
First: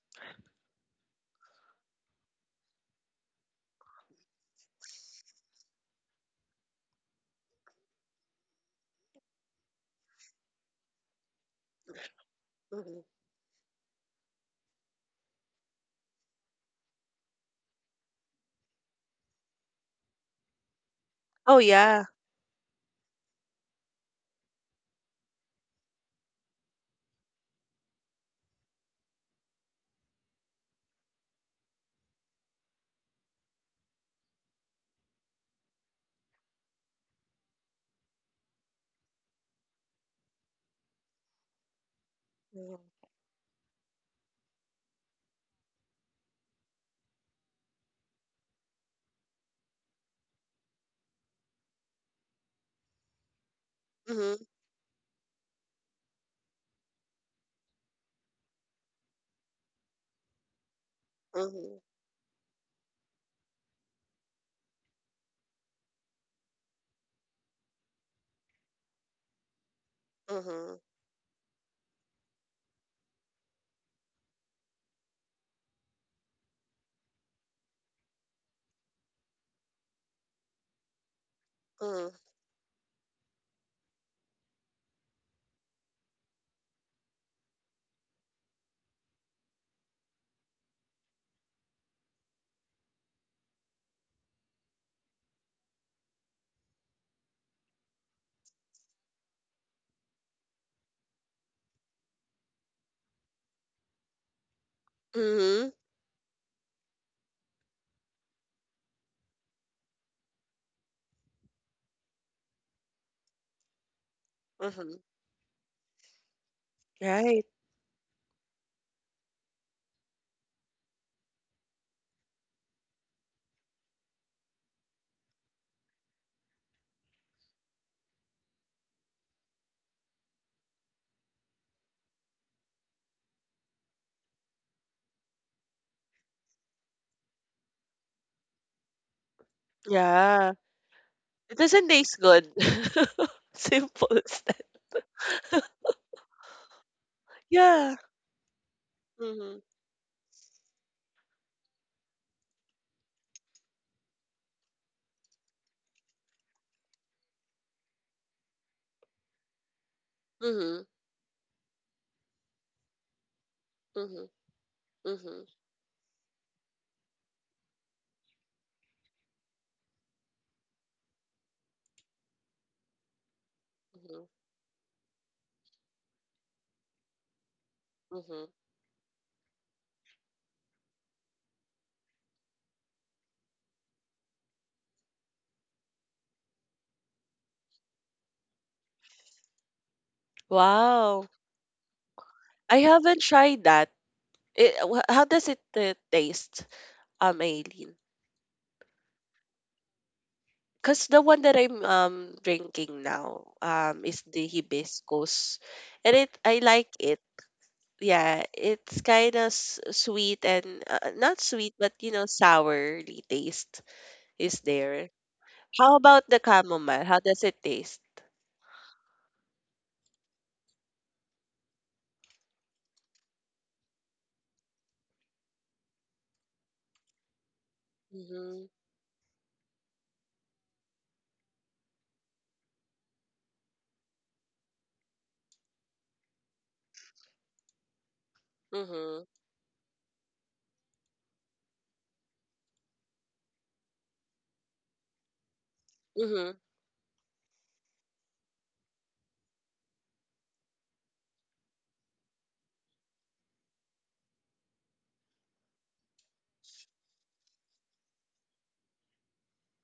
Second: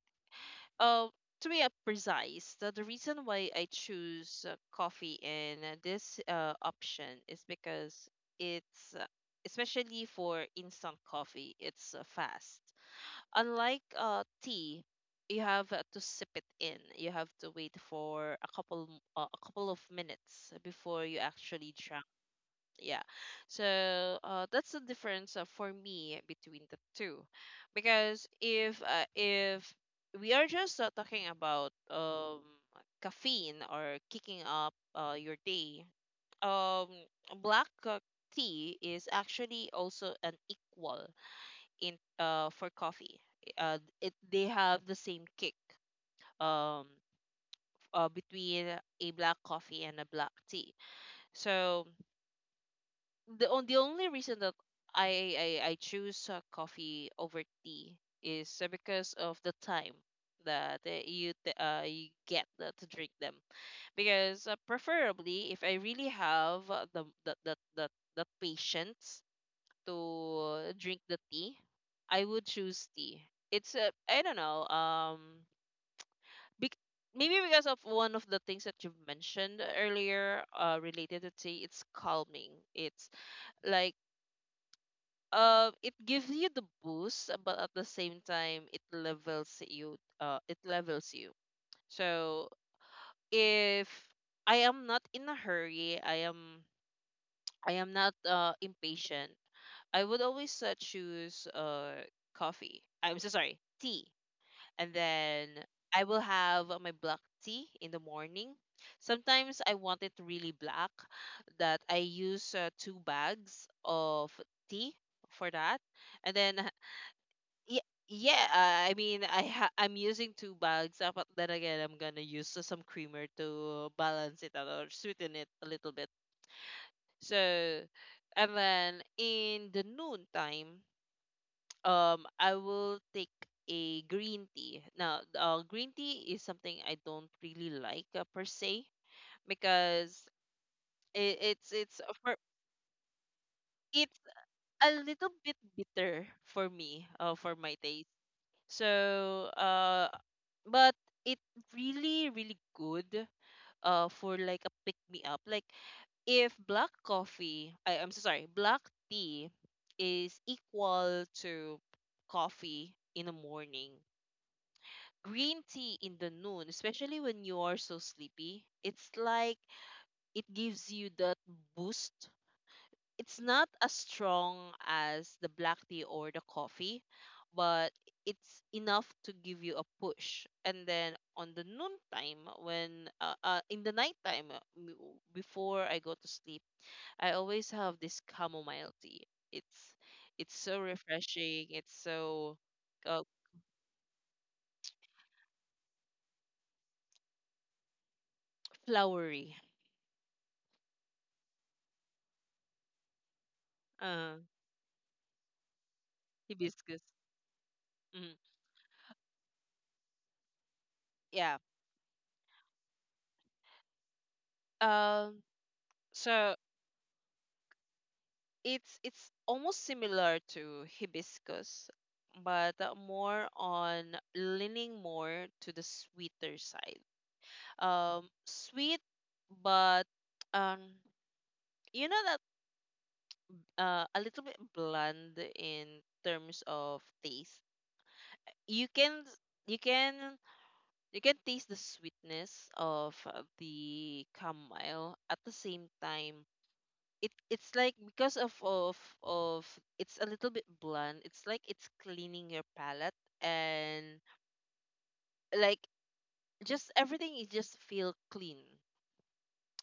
S1: uh to be uh, precise, the, the reason why I choose uh, coffee in uh, this uh option is because it's uh, especially for instant coffee, it's uh, fast.
S2: Mhm.
S1: Unlike uh, tea, you have uh, to sip it in. You have to wait for a couple m- uh, a couple of minutes before you
S2: Oh
S1: actually
S2: yeah.
S1: drink. Yeah, so uh, that's the difference uh, for me between the two, because if uh, if we are just uh, talking about um caffeine or kicking up uh, your day, um black uh, tea is actually also an equal in uh for
S2: Mhm.
S1: coffee. Uh, it they have the same kick, um uh, between a black coffee and a black tea. So the on the only reason
S2: Mhm.
S1: that I I, I choose uh, coffee over tea is uh, because of the time that uh, you t-
S2: Mhm.
S1: uh, you get uh, to drink them, because uh, preferably if I really have uh, the the the the, the patience to
S2: Mhm.
S1: drink the tea, I would choose tea. It's a I don't know. Um, bec- Maybe because of one of the things that you've mentioned earlier, uh, related to tea, it's
S2: Mhm.
S1: calming. It's like uh, it gives you the boost, but at the same time, it levels you. Uh, it levels you. So if I am not in a hurry, I am I am not uh, impatient. I would always uh, choose uh, coffee. I'm so sorry, tea. And then
S2: Mhm.
S1: I will have my black tea in the morning. Sometimes I want it really black, that I use uh, two bags of tea
S2: Mhm.
S1: for that. And then,
S2: Right.
S1: yeah, yeah uh, I mean, I ha- I'm using two bags, uh, but then again, I'm gonna use uh, some creamer to balance it out or sweeten it a little bit. So, and then in the noon time, um, I will take a green tea. Now, uh, green tea is something I don't really like uh, per se, because
S2: Yeah.
S1: it,
S2: It
S1: it's
S2: doesn't
S1: it's uh,
S2: taste
S1: for
S2: good. Simple
S1: it's
S2: as that.
S1: a little bit bitter for me, uh, for my
S2: Yeah.
S1: taste. So,
S2: Mhm.
S1: uh, but it really really good uh for like a pick me up. Like if black coffee, I, I'm so sorry, black tea is
S2: Mhm.
S1: equal to coffee in the morning,
S2: Mhm. Mhm.
S1: green tea in the noon, especially when you are so sleepy. It's like it gives you that boost. It's not as
S2: Mhm.
S1: strong as the black tea or the coffee, but
S2: Mhm.
S1: it's enough to give you a push. And then on the noon time, when uh, uh, in the night time, before I go to sleep, I always have this chamomile tea. It's it's so
S2: Wow.
S1: refreshing. It's so
S2: I
S1: uh,
S2: haven't tried that. It, wh- how does it uh, taste, um, Aileen?
S1: flowery.
S2: Because the one that I'm um drinking now um is
S1: Uh,
S2: the hibiscus, and it I like
S1: Hibiscus.
S2: it.
S1: Mm,
S2: Yeah, it's kind of sweet and uh, not
S1: yeah.
S2: sweet, but you know, sourly taste is there.
S1: Um.
S2: How about the
S1: So
S2: chamomile? How does it taste?
S1: it's it's almost similar to hibiscus, but uh, more on leaning more to the sweeter side. Um,
S2: Mm-hmm.
S1: sweet, but um, you know that uh, a little bit bland in terms of taste. you can
S2: Mm-hmm.
S1: you can you can taste the sweetness of uh, the chamomile. At the same time,
S2: Mm-hmm.
S1: it it's like because of of of it's a little bit blunt. It's like it's cleaning your palate, and like just everything is just feel clean.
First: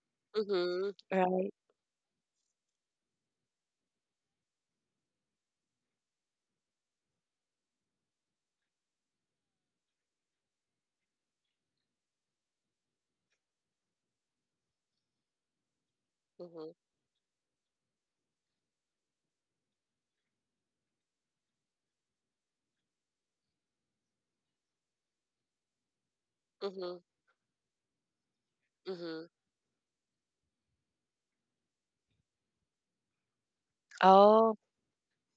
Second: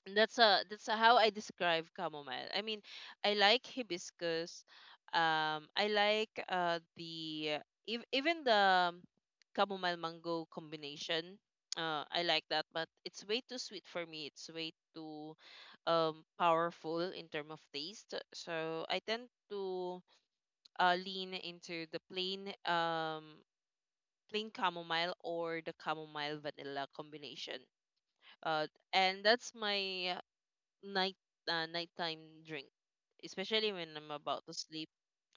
S1: And that's a that's
S2: Mm-hmm.
S1: a, how I
S2: Right.
S1: describe chamomile. I mean, I like hibiscus. Um, I like uh the ev- even the chamomile mango combination. Uh, I like that, but it's way too sweet for me. It's way too um
S2: Mm-hmm.
S1: powerful in term of taste. So I tend to uh lean into the plain um plain chamomile or the chamomile vanilla
S2: Mm-hmm.
S1: combination. Uh, and
S2: Mm-hmm.
S1: that's my night uh, nighttime drink, especially when I'm about to
S2: Oh.
S1: sleep.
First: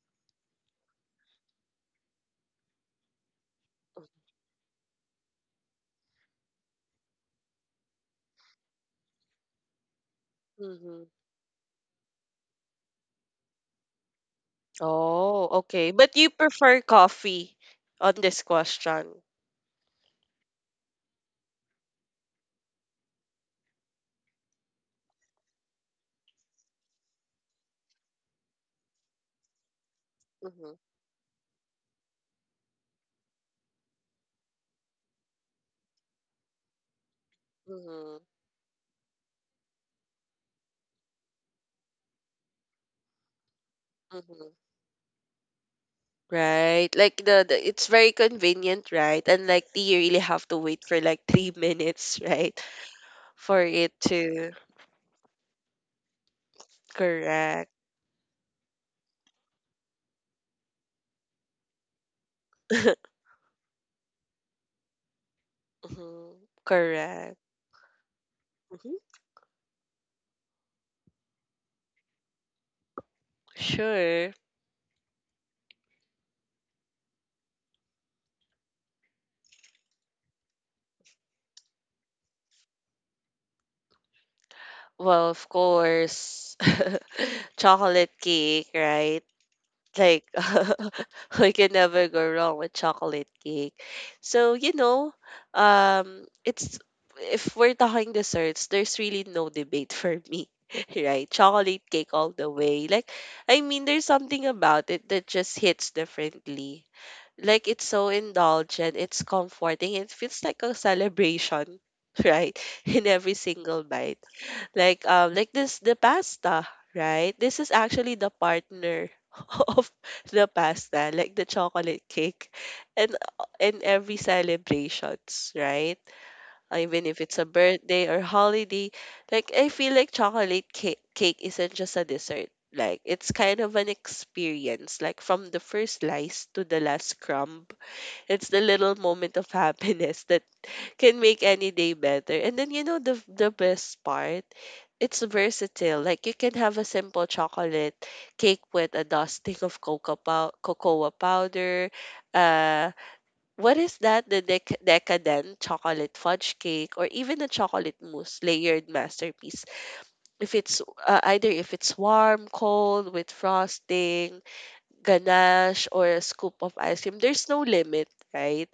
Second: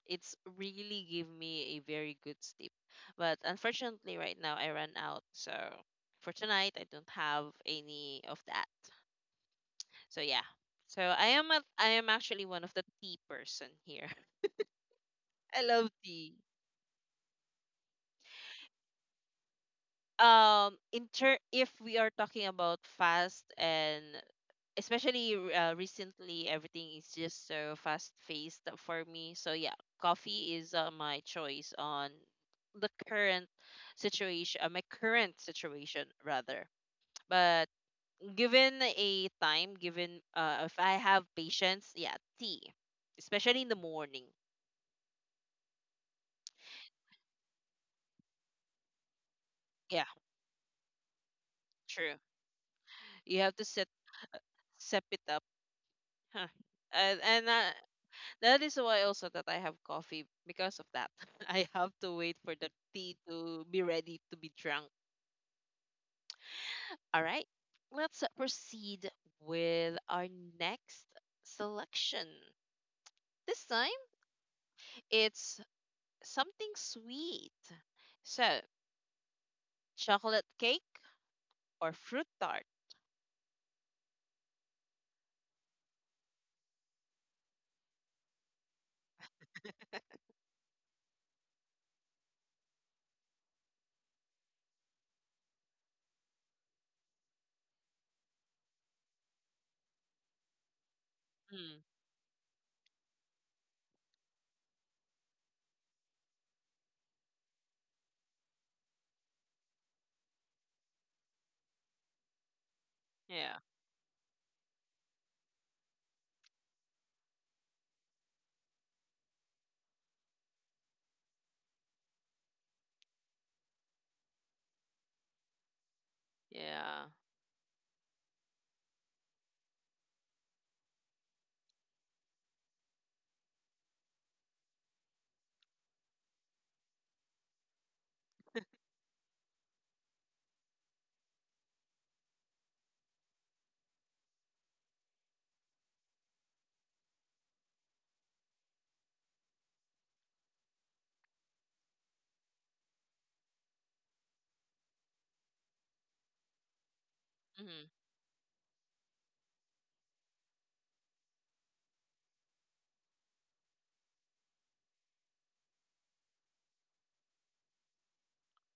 S1: It's really give me a very good sleep. But unfortunately, right now I ran out, so for tonight I don't have any of that. So yeah. So
S2: Mm-hmm.
S1: I am a, I am actually one of the tea person here.
S2: Oh,
S1: I love
S2: okay. But you
S1: tea.
S2: prefer coffee on this question.
S1: Um in ter- if we are talking about fast, and especially uh, recently everything is just so fast paced for me, so yeah, coffee is
S2: Mm-hmm.
S1: uh, my choice on the current situation uh, my current situation rather. But
S2: Mm-hmm.
S1: given a time, given uh, if I have patience, yeah, tea, especially in the morning.
S2: Mm-hmm. Right. Like the, the it's very convenient, right? And like you
S1: Yeah,
S2: really have to wait for like three
S1: true,
S2: minutes, right?
S1: you have
S2: For
S1: to set
S2: it to
S1: sep it up, huh. and, and
S2: correct.
S1: uh, That is why also that I have coffee because of that. I have to wait for the tea to be ready to be drunk.
S2: Mhm.
S1: All
S2: Correct.
S1: right. Let's
S2: Mhm.
S1: proceed with our next selection. This time
S2: Sure.
S1: it's something sweet. So, chocolate cake or fruit tart?
S2: Well, of course, chocolate cake, right? Like we can never go wrong with chocolate cake. So, you know, um it's if we're talking desserts, there's really no debate for me, right?
S1: Mm,
S2: Chocolate cake all the way. Like I mean, there's something about it that just hits differently. Like it's so indulgent, it's comforting, it feels like a celebration, right? In every
S1: yeah.
S2: single bite. Like um like this the pasta, right? This is actually the partner of the pasta, like the chocolate cake and in every celebrations, right? Uh,
S1: Yeah.
S2: Even if it's a birthday or holiday, like I feel like chocolate cake, cake isn't just a dessert. Like it's kind of an experience, like from the first slice to the last crumb, it's the little moment of happiness that can make any day better. And then you know the the best part, it's versatile. Like you can have a simple chocolate cake with a dusting of cocoa pow- cocoa powder, uh what is that? The dec- decadent chocolate fudge cake, or even a
S1: Mm,
S2: chocolate mousse layered masterpiece. If it's uh, either if it's warm, cold, with frosting, ganache, or a scoop of ice cream. There's no limit, right?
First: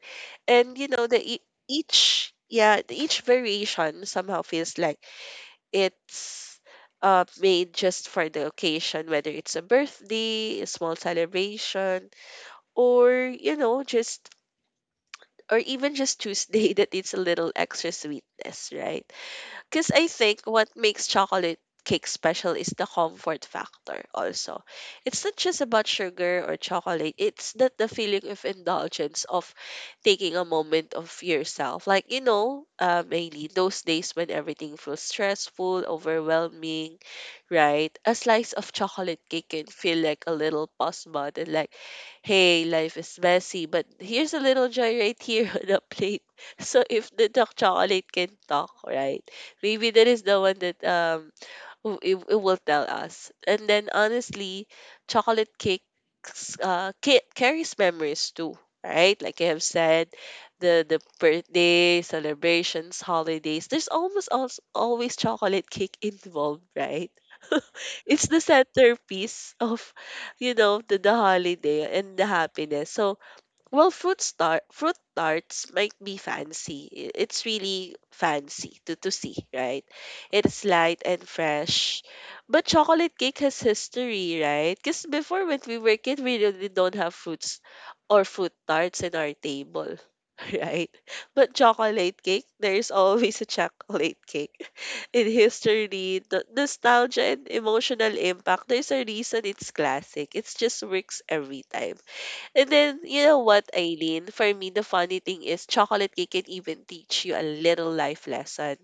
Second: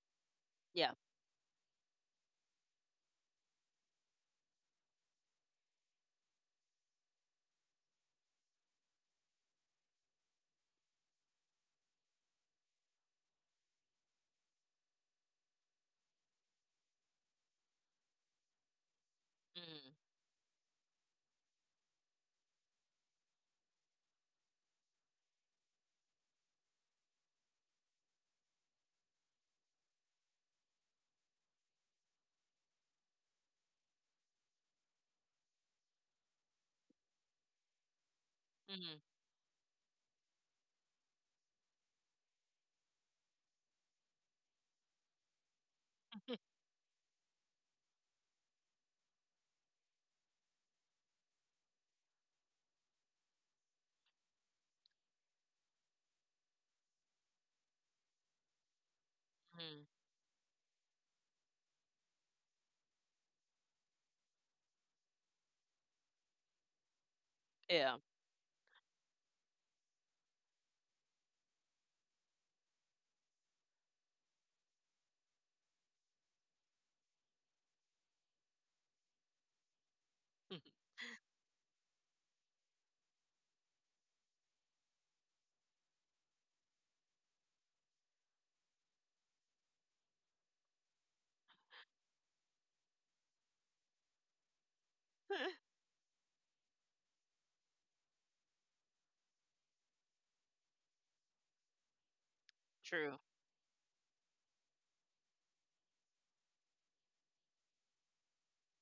S2: And you
S1: yeah.
S2: know the e- each yeah the- each variation somehow feels like it's uh made just for the occasion, whether it's a birthday, a small celebration, or you know just or even just Tuesday that needs a little extra sweetness, right? Because
S1: Mm,
S2: I think what makes chocolate cake special is the comfort factor also. It's not just about sugar or chocolate. It's that the feeling of indulgence of taking a moment of yourself. Like, you know, uh, mainly those days when everything feels stressful, overwhelming, right? A slice of
S1: mm,
S2: chocolate cake can feel like a little pause button, like, hey, life is messy, but here's a little joy right here on a plate. So if the dark chocolate can talk, right? Maybe that is the one that um w- it, it will tell us. And then honestly, chocolate cakes uh ca- carries memories too, right? Like I have
S1: mm,
S2: said, the the birthday celebrations, holidays. There's almost also always chocolate cake involved, right?
S1: yeah.
S2: It's the centerpiece of you know the, the holiday and the happiness. So well, fruit star fruit tarts might be fancy. I- It's really fancy to to see, right? It's light and fresh. But chocolate cake has history, right? Because before when we were kid, we really don't have fruits or fruit tarts in our table, right? But chocolate cake, there's always a chocolate cake. In history, the nostalgia and emotional impact, there's a reason it's classic. It just works every time. And then,
S1: True.
S2: you know what, Eileen? For me, the funny thing is chocolate cake can even teach you a little life lesson.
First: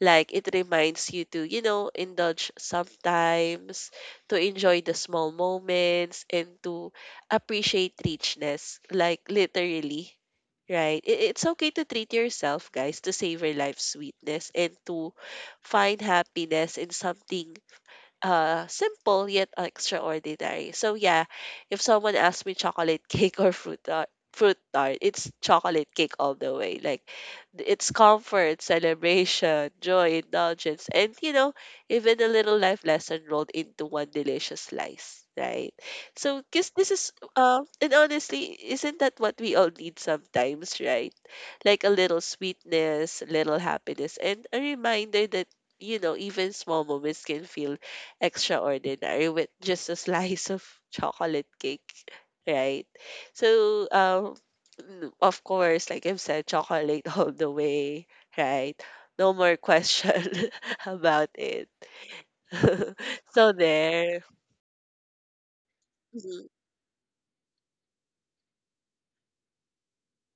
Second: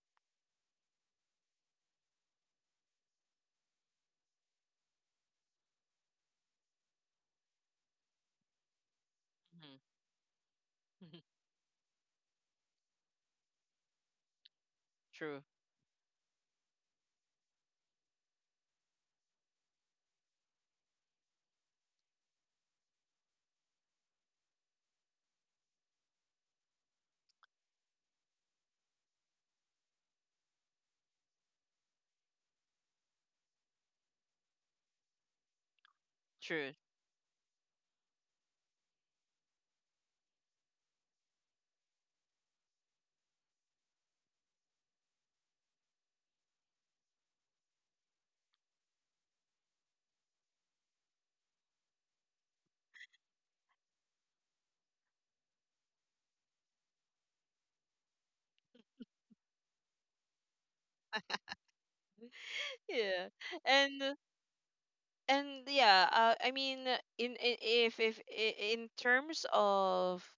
S2: Like, it reminds you to, you know, indulge sometimes, to enjoy the small moments, and to appreciate richness. Like,
S1: Mhm.
S2: literally, right? It, it's okay to treat yourself, guys, to savor life's sweetness and to
S1: True,
S2: find happiness in something uh, simple yet extraordinary. So yeah, if someone asks me chocolate cake or fruit tart, fruit tart, it's chocolate cake all the way. Like th- it's comfort, celebration, joy, indulgence, and you know, even a little life lesson rolled into one delicious slice, right? So guess
S1: true.
S2: this is um and honestly, isn't that what we all need sometimes, right? Like a little sweetness, a little happiness, and a reminder that you know, even small moments can feel extraordinary with just a slice of chocolate cake, right? So, um, n- of course, like I've said, chocolate all the way, right? No more question about it.
S1: Yeah.
S2: So
S1: And
S2: there.
S1: and Yeah, uh,
S2: Mhm,
S1: I mean, in, in if if I- in terms of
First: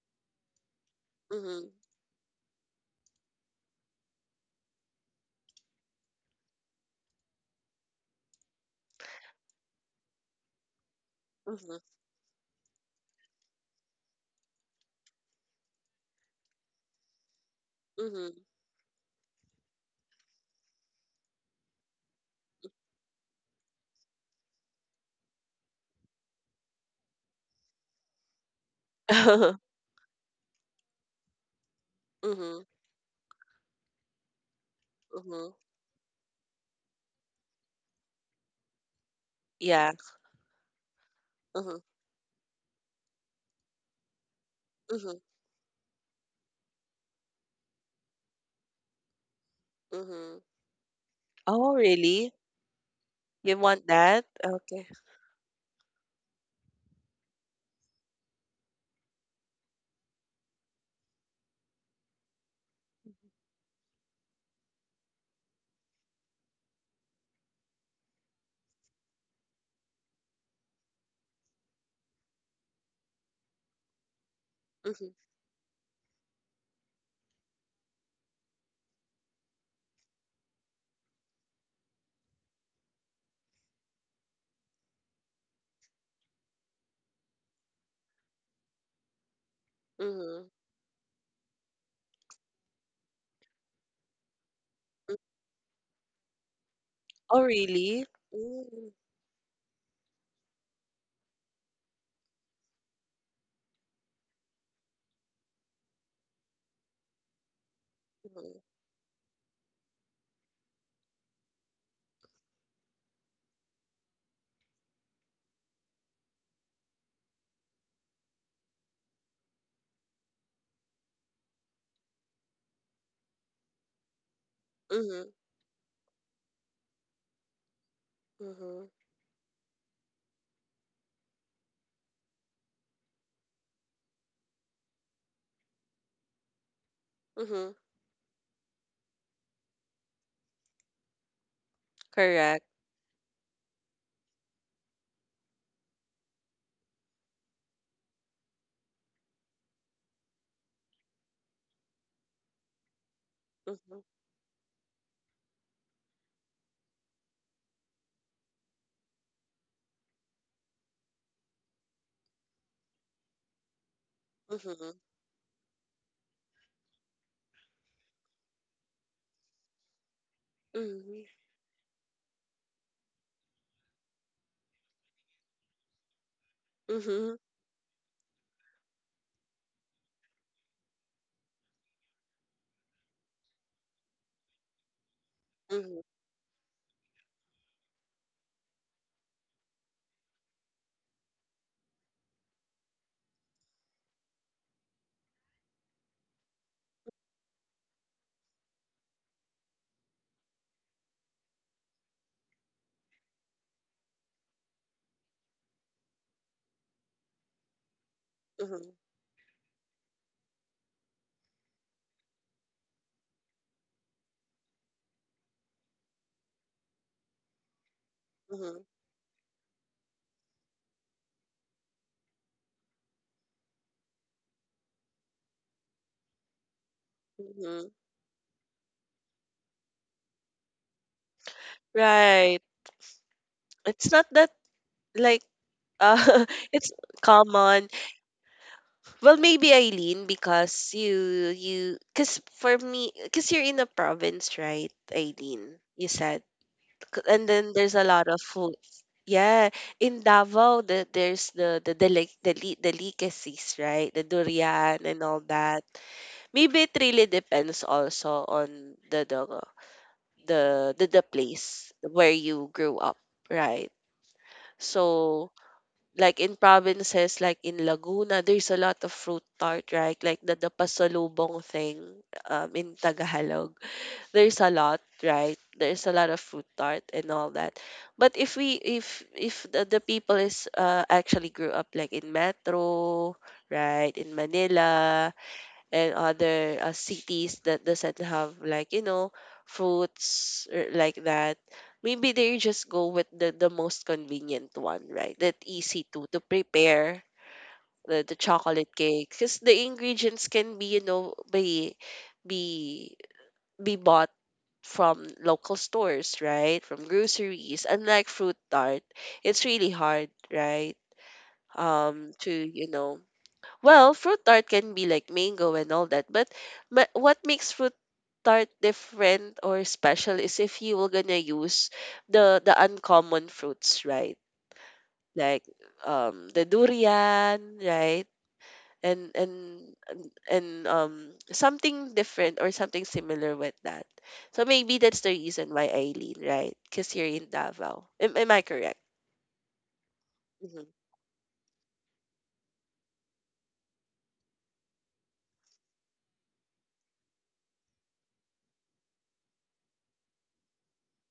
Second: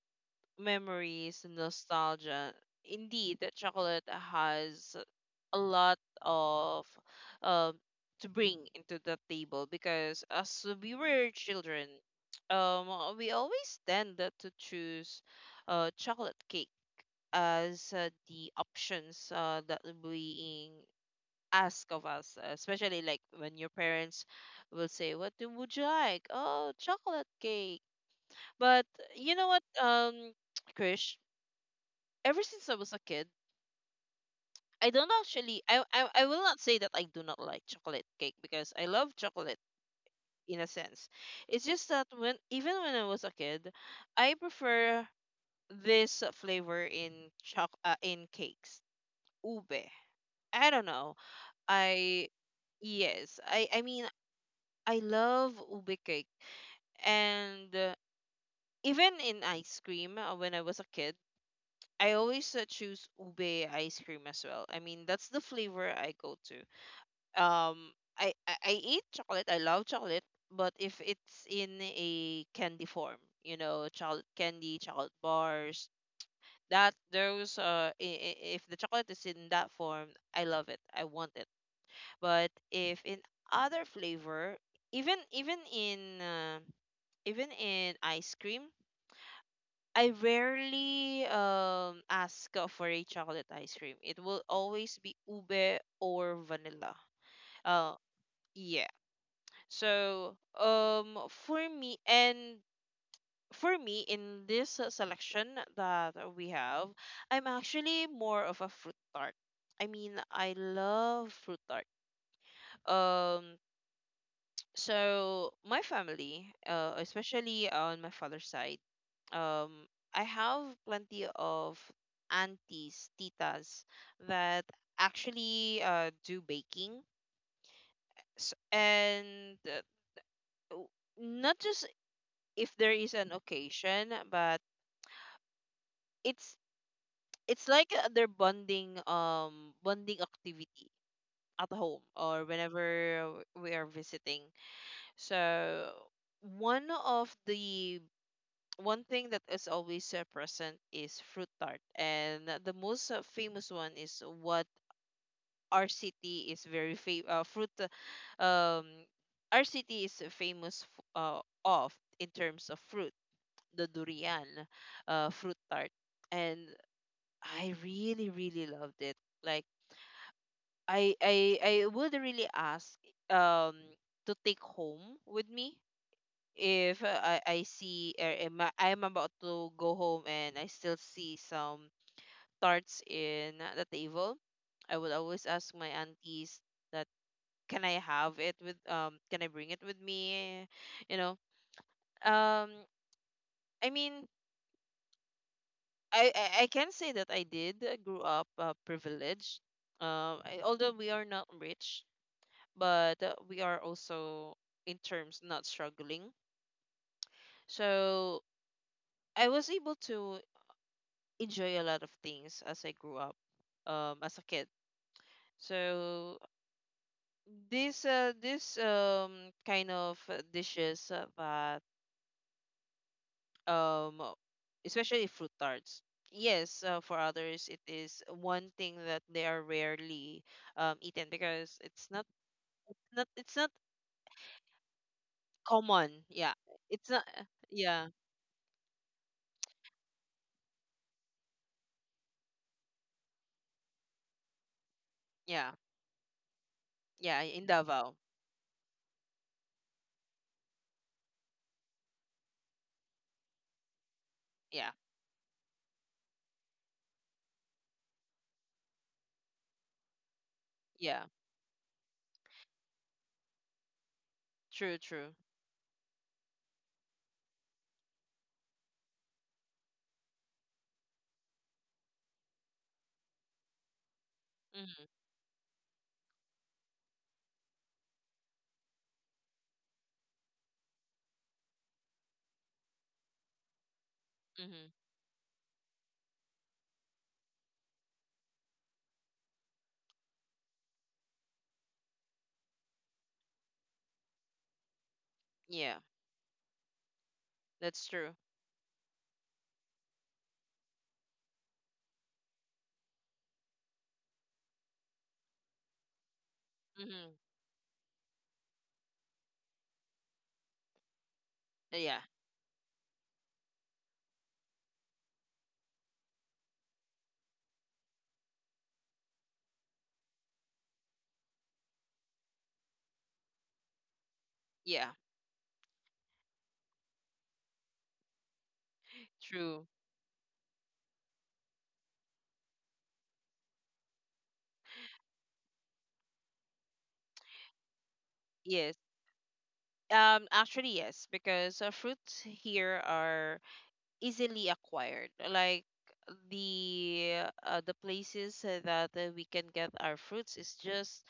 S1: memories and
S2: mhm,
S1: nostalgia, indeed, that chocolate has a lot of um to bring into the table, because as we were
S2: mhm,
S1: children, um, we always tend to choose uh chocolate cake as uh,
S2: mhm.
S1: the options uh, that being ask of us, uh, especially like when your parents will say, "What do, would you like?" Oh, chocolate cake. But you know what, um, Krish, ever
S2: Mhm,
S1: since I was a kid, I don't
S2: mhm.
S1: actually, I, I, I will not say that I do not like chocolate cake, because I love chocolate
S2: Yeah.
S1: in a sense. It's
S2: Mhm,
S1: just that when, even when I was a kid, I prefer
S2: mhm,
S1: this uh, flavor in choc, uh, in cakes, ube.
S2: mhm.
S1: I don't know.
S2: Oh, really?
S1: I, yes,
S2: You
S1: I, I
S2: want
S1: mean,
S2: that? Okay.
S1: I love ube cake. And uh, even in ice cream, uh, when I was a kid, I always uh, choose ube ice cream as well. I mean, that's the flavor I go to. Um, I, I, I eat chocolate. I love chocolate, but if it's in a candy form, you know, chocolate candy,
S2: Mhm,
S1: chocolate bars, that those uh, I- I- if the chocolate is in that form, I love it. I want it. But if in other flavor, even even in uh, even in ice cream, I
S2: mhm,
S1: rarely um ask uh, for a chocolate ice cream. It will always
S2: mhm.
S1: be ube or vanilla.
S2: Oh,
S1: Uh
S2: really?
S1: yeah. So um for me, and for me in this uh, selection that we have, I'm actually more of a fruit tart. I mean, I love fruit tart. Um, so my family, uh, especially on my father's side, um I have plenty of aunties, titas that
S2: Mm-hmm.
S1: actually uh, do baking, S
S2: Mhm.
S1: and uh, w- not just if there is an occasion, but it's it's
S2: Mhm.
S1: like uh, their bonding um bonding activity at home or
S2: Correct.
S1: whenever we are visiting. So one of the one thing that is always uh, present is fruit tart. And uh, the most uh, famous one
S2: Mhm.
S1: is what our city is very fam- uh, fruit. Uh, Um, our city is famous f- uh, of in terms of fruit, the durian,
S2: Mhm.
S1: uh, fruit tart, and I really really loved it. Like I
S2: Mhm.
S1: I I would really ask um to take home with me. If uh,
S2: Mhm.
S1: I, I see, or am I- I'm about to go home and I still see some tarts in the table, I would always ask my
S2: Mhm.
S1: aunties that can I have it with um can I bring it with me? You know. Um, I mean, I I, I can say that I did uh, grew up uh, privileged. Um I, although we are not rich, but uh, we are also in terms not struggling. So
S2: Mhm.
S1: I was able to enjoy a lot of things as I grew up, um, as a kid. So this uh,
S2: Mhm.
S1: this um kind of uh, dishes uh, that um especially fruit tarts. Yes, uh, for others it
S2: Mhm.
S1: is one thing that they are rarely um eaten because it's not
S2: Right.
S1: it's not it's not
S2: It's not that like
S1: common.
S2: uh
S1: Yeah,
S2: it's
S1: it's not.
S2: common.
S1: Yeah,
S2: Well, maybe Eileen because you you cuz for me cuz you're in a province, right,
S1: yeah,
S2: Eileen? You said. C-
S1: yeah.
S2: And
S1: In
S2: then there's a
S1: Davao.
S2: lot of food. Yeah, in Davao the, there's the the the like the, the delicacies, right? The
S1: Yeah,
S2: durian and all that. Maybe it really depends also on the the the the, the
S1: yeah.
S2: place where you grew up, right?
S1: True, true.
S2: So like in provinces like in Laguna, there's a lot of fruit tart, right? Like the the pasalubong thing um, in Tagalog. There's a lot,
S1: Mm-hmm,
S2: right? There's a lot of fruit tart and all that. But if we if if the, the people is uh, actually grew up like in Metro, right? In
S1: mm-hmm.
S2: Manila, and other uh, cities that doesn't have like you know fruits or like that maybe they just go with the, the most convenient one, right, that
S1: Yeah,
S2: easy to to prepare
S1: that's
S2: the,
S1: true.
S2: the chocolate cake because the ingredients can be you know be be be bought from local stores, right, from
S1: Mm-hmm.
S2: groceries, unlike fruit tart. It's really hard, right,
S1: Yeah,
S2: um to you know well, fruit tart can be like mango and all that, but, but what makes fruit tart different or special is if you were gonna use the the uncommon fruits, right?
S1: yeah.
S2: Like um the durian, right? And
S1: True.
S2: and and and, um something different or something similar with that. So maybe that's the reason why Eileen, right? Because you're in Davao. Am, am I
S1: Yes.
S2: correct?
S1: Um,
S2: Mm-hmm.
S1: actually, yes, because uh, fruits here are easily acquired. Like the uh, the places uh, that uh, we can get our fruits is just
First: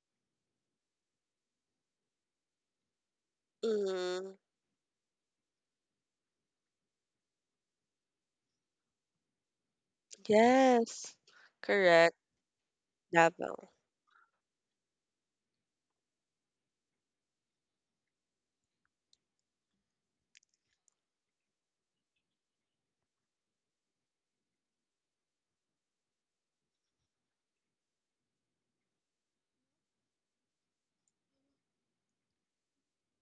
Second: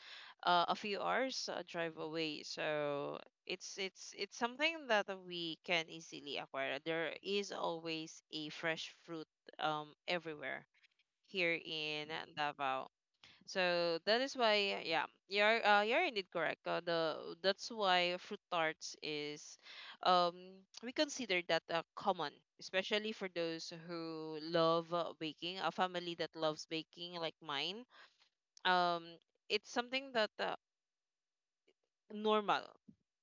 S1: uh, a few hours uh, drive away. So it's it's
S2: Mm.
S1: it's something that we can easily acquire. There is always a fresh fruit um everywhere
S2: Yes,
S1: here in
S2: correct.
S1: Davao.
S2: Davao.
S1: So that is why, yeah, you're uh, you're indeed correct. Uh, the that's why fruit tarts is, um, we consider that uh, common, especially for those who love uh, baking. A family that loves baking, like mine, um, it's something that uh, normal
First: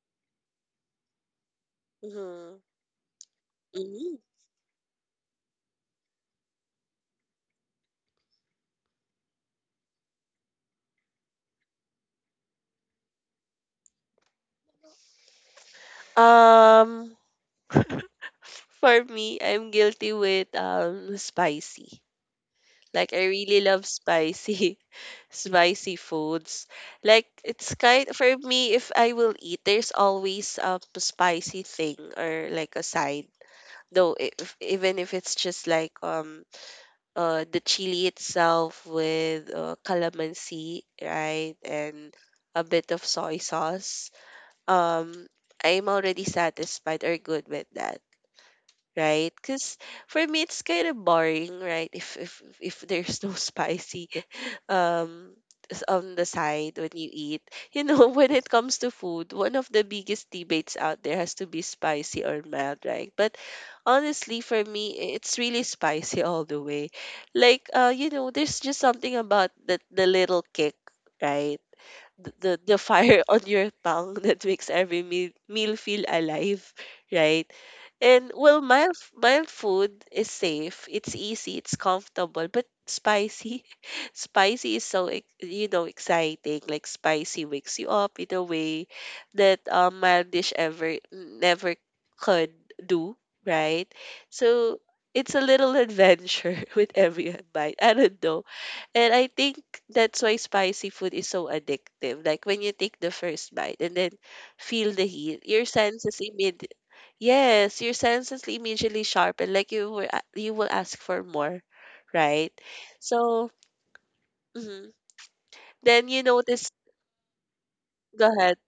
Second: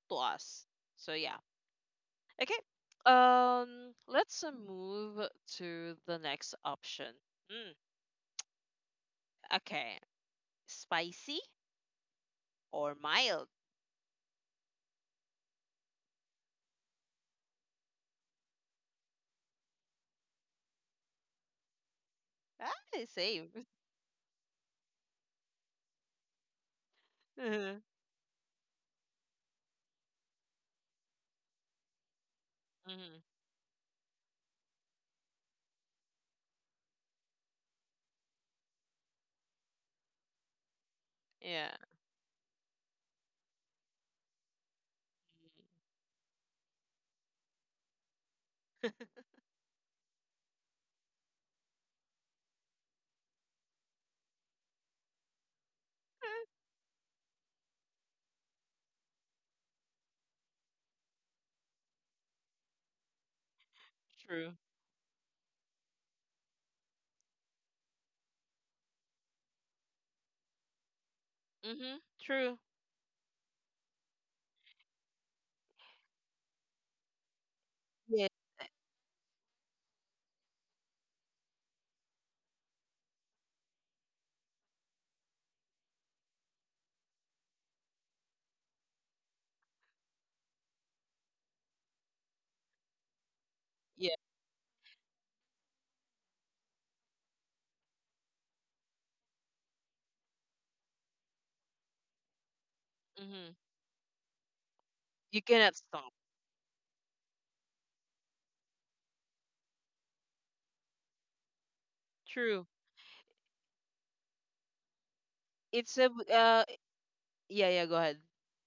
S1: to us. So yeah,
S2: Mm-hmm.
S1: okay. Um,
S2: Mm-hmm.
S1: let's uh, move to the next option. Mm, okay, spicy or mild?
S2: Um, for me, I'm guilty with um spicy.
S1: Ah,
S2: Like I really
S1: same.
S2: love spicy, spicy foods. Like it's kind for me. If I will eat, there's always um, a spicy thing or like a side.
S1: Mm-hmm.
S2: Though if, even if it's just like um uh the chili itself with uh, calamansi, right,
S1: Yeah.
S2: and a bit of soy sauce. Um, I'm already satisfied or good with that. Right? Because for me, it's kind of boring, right? If if if there's no spicy um s- on the
S1: Mhm.
S2: side when you eat, you know, when it comes to food, one of the biggest debates out there has to be spicy or mild, right? But honestly,
S1: True.
S2: for me, i- it's really spicy all the way. Like, uh, you know, there's just something about the the little kick. Right,
S1: Mm-hmm.
S2: th- the
S1: True.
S2: the fire on your tongue that makes every meal, meal feel alive, right?
S1: Yeah,
S2: And well, mild mild food is safe. It's easy. It's comfortable. But spicy, spicy is so ex- you know exciting. Like spicy wakes you up in a way that um, mild dish ever never could do, right?
S1: yeah.
S2: So it's a little adventure with every bite. I don't know and I think that's why spicy food is so addictive. Like when you take the
S1: Mm-hmm.
S2: first bite and then feel the
S1: You
S2: heat, your
S1: cannot stop.
S2: senses immediately yes, your senses immediately sharpen. Like you were a- you will ask for more, right?
S1: True.
S2: So mhm.
S1: It's
S2: Then
S1: a
S2: you
S1: b- uh
S2: notice.
S1: yeah, yeah, go ahead.
S2: Go ahead.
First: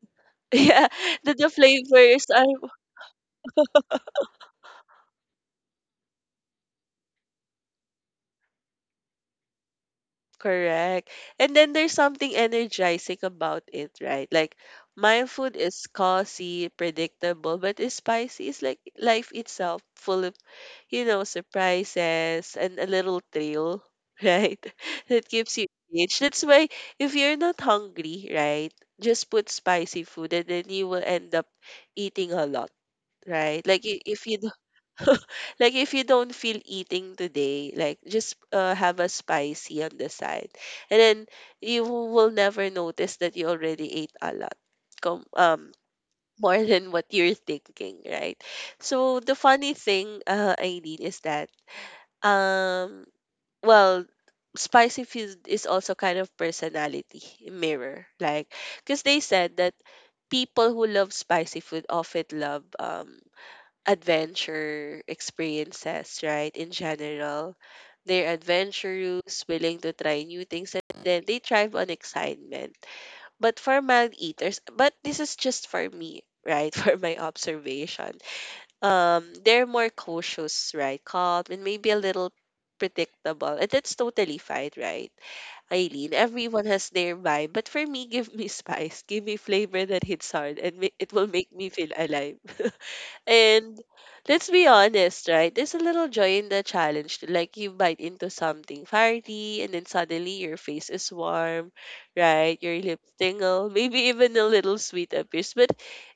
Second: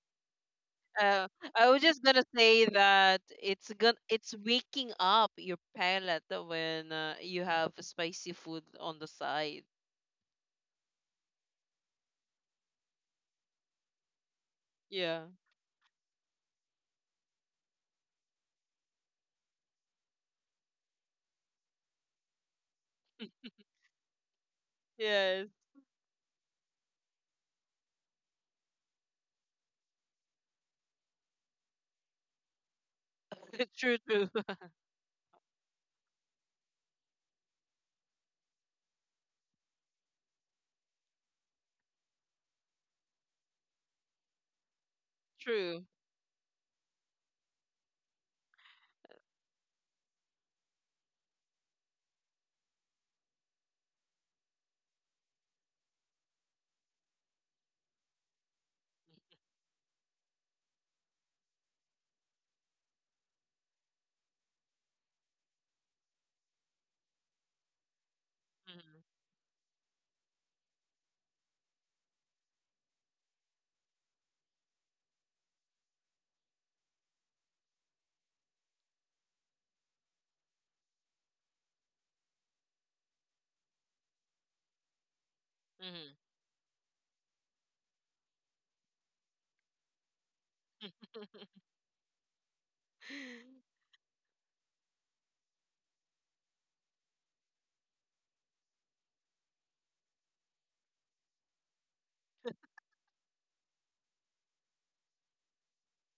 S2: Yeah,
S1: Uh
S2: that the
S1: I was just gonna
S2: flavors are
S1: say that it's gonna it's waking up your palate when uh, you have spicy food on the side.
S2: correct, and then there's something energizing about it, right? Like
S1: Yeah.
S2: my food is cozy, predictable, but is spicy is like life itself, full of you know, surprises and a little thrill, right? That
S1: Yes.
S2: keeps you engaged. That's why if you're not hungry, right, just put spicy food and then you will end up eating a lot, right? Like
S1: True,
S2: i- if
S1: true.
S2: you don't- like if you don't feel eating today, like just uh, have a spicy on the side. And then you will never notice that you already ate a lot. Com- um
S1: True.
S2: more than what you're thinking, right? So the funny thing, uh, Aileen, is that um, well, spicy food is also kind of personality mirror, like because they said that people who love spicy food often love um adventure experiences, right? In general, they're
S1: Mm-hmm.
S2: adventurous, willing to try new things, and then they thrive on excitement. But for mild eaters, but this is just for me, right? For my observation um they're more cautious, right? Calm and maybe a little predictable. And that's totally fine, right?
S1: Mm-hmm.
S2: Eileen, everyone has their vibe. But for me, give me spice, give me flavor that hits hard, and ma- it will make me feel alive. And let's be honest, right? There's a little joy in the challenge. to- Like you bite into something hearty and then suddenly your face is warm, right? Your lips tingle, maybe even a little sweet appears. But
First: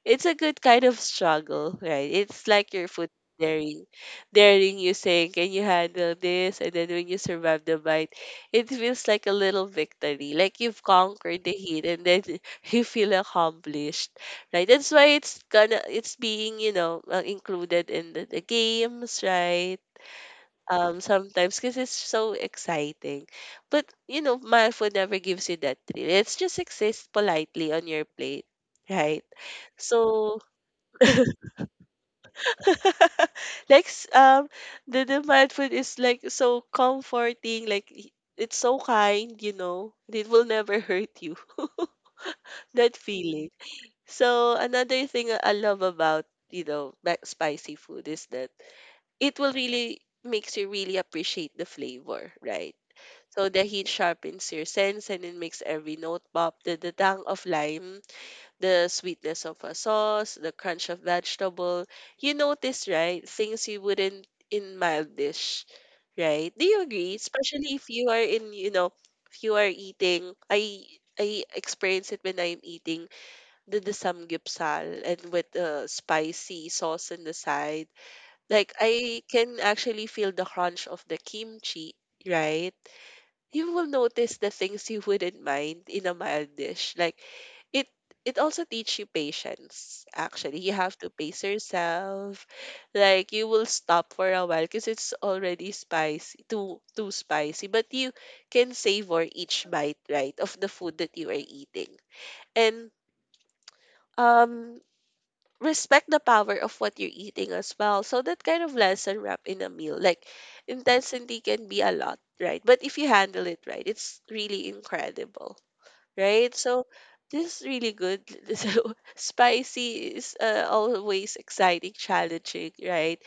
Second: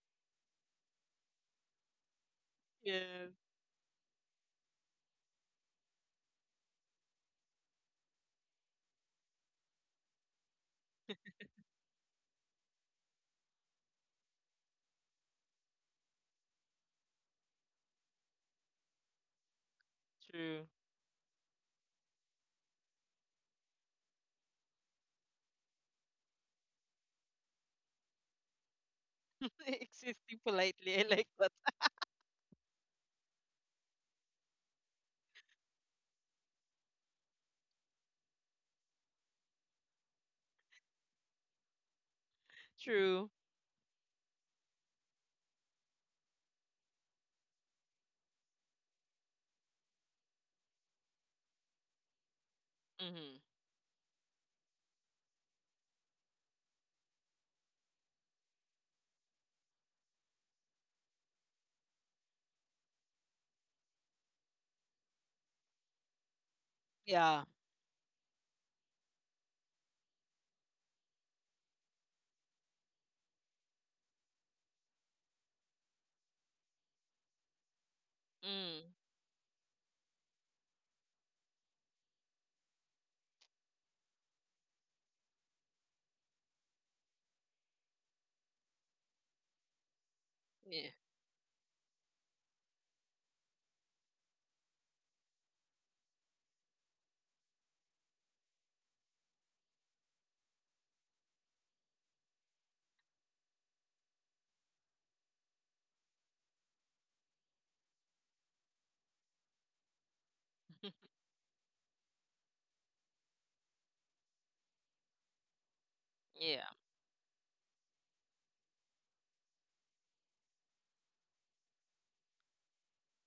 S2: it's a good kind of struggle, right? It's like your food
S1: Yes,
S2: daring daring you saying, can you handle this? And then when you survive the bite, it feels like a little victory. Like you've conquered the heat and then you feel accomplished, right? That's why it's gonna it's being you know uh, included in the, the games, right?
S1: true.
S2: Um, sometimes because it's so exciting, but you know, Malfoy never gives you that thrill. It's just exists politely on your plate, right? So
S1: Existing politely, I like that.
S2: like s- um the the mindful is like so comforting like y- it's so kind you know it will never hurt you that
S1: True.
S2: feeling. So another thing I love about, you know, mac spicy food is that it will really makes you really appreciate the flavor, right?
S1: Mm-hmm.
S2: So the heat sharpens your sense and it makes every note pop. The, the tang of lime, the sweetness of a sauce, the crunch of vegetable. You notice, right? Things you wouldn't in mild dish, right? Do you agree?
S1: Yeah.
S2: Especially if you are in, you know, if you are eating, I I experience it when I'm eating the samgyeopsal and with the spicy sauce in the side. Like
S1: Mm,
S2: I can actually feel the crunch of the kimchi, right? You will notice the things you wouldn't mind in a mild dish. Like it it also teaches you patience actually. You
S1: yeah.
S2: have to pace yourself. Like you will stop for a while because it's already spicy, too too spicy, but you can savor each bite, right, of the food that you are eating. And um respect the power of what you're eating as well. So that kind of lesson wrapped in a meal, like intensity can be a lot, right? But if you handle it right, it's really incredible, right?
S1: Yeah,
S2: So this is really good. So spicy is uh, always exciting, challenging, right?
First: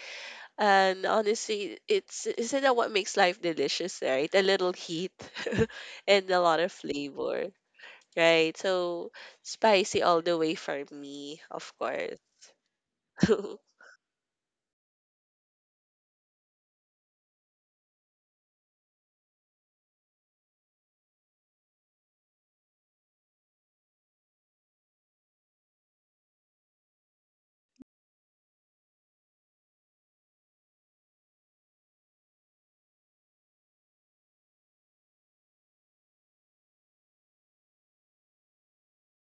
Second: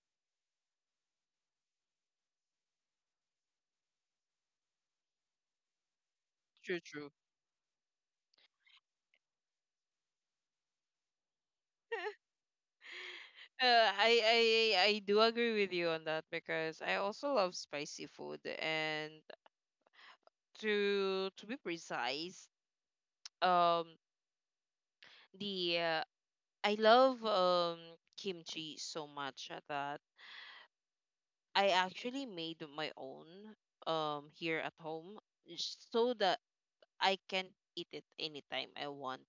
S2: And honestly, it's isn't that what makes life delicious, right? A little heat and a lot of
S1: true, true.
S2: flavor, right? So spicy all the way for me, of course.
S1: Uh, I, I I do agree with you on that because I also love spicy food and to to be precise, um the uh, I love um kimchi so much that I actually made my own um here at home j- so that I can eat it anytime I want.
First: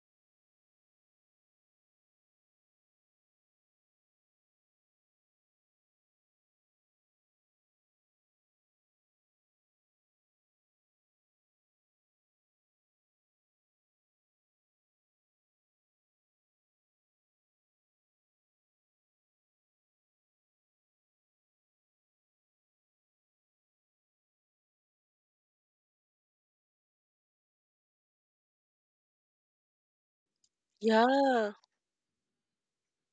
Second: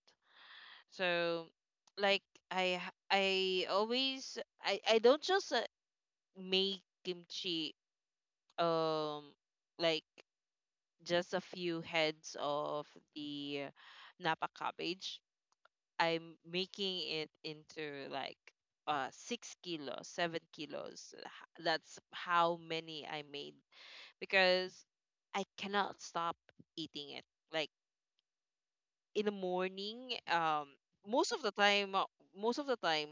S1: So like I h- I always I I don't just uh, make kimchi um like just a few heads of the napa cabbage. I'm making it into like uh six kilos, seven kilos. H- That's how many I made because I cannot stop eating it. Like in the morning um most of the
S2: Yeah.
S1: time uh, most of the time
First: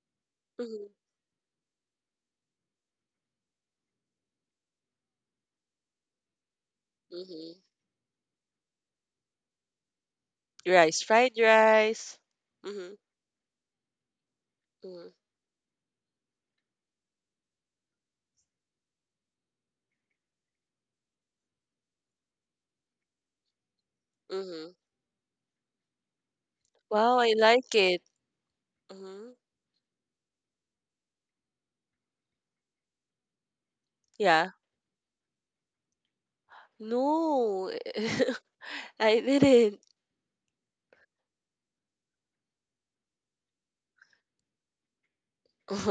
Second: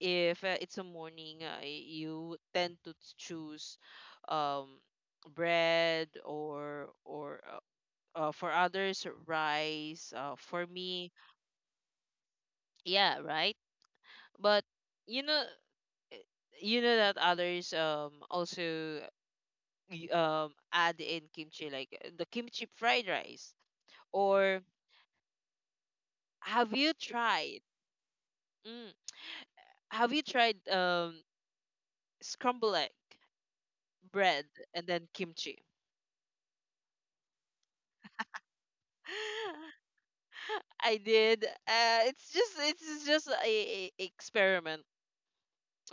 S1: if uh, it's a
S2: Mhm,
S1: morning, uh, you tend to choose um bread or or
S2: mhm.
S1: uh, uh, for others rice, uh, for
S2: Rice,
S1: me,
S2: fried rice. Mhm,
S1: yeah, right. But
S2: mhm,
S1: you know, you know that others um also y- um add in kimchi like uh, the kimchi fried rice or
S2: mhm.
S1: have you
S2: Wow, I
S1: tried,
S2: like it.
S1: mm,
S2: Mhm.
S1: have you tried um scrambled egg, bread,
S2: Yeah.
S1: and then kimchi.
S2: No, I didn't.
S1: I did. Uh, it's just it's just a, a experiment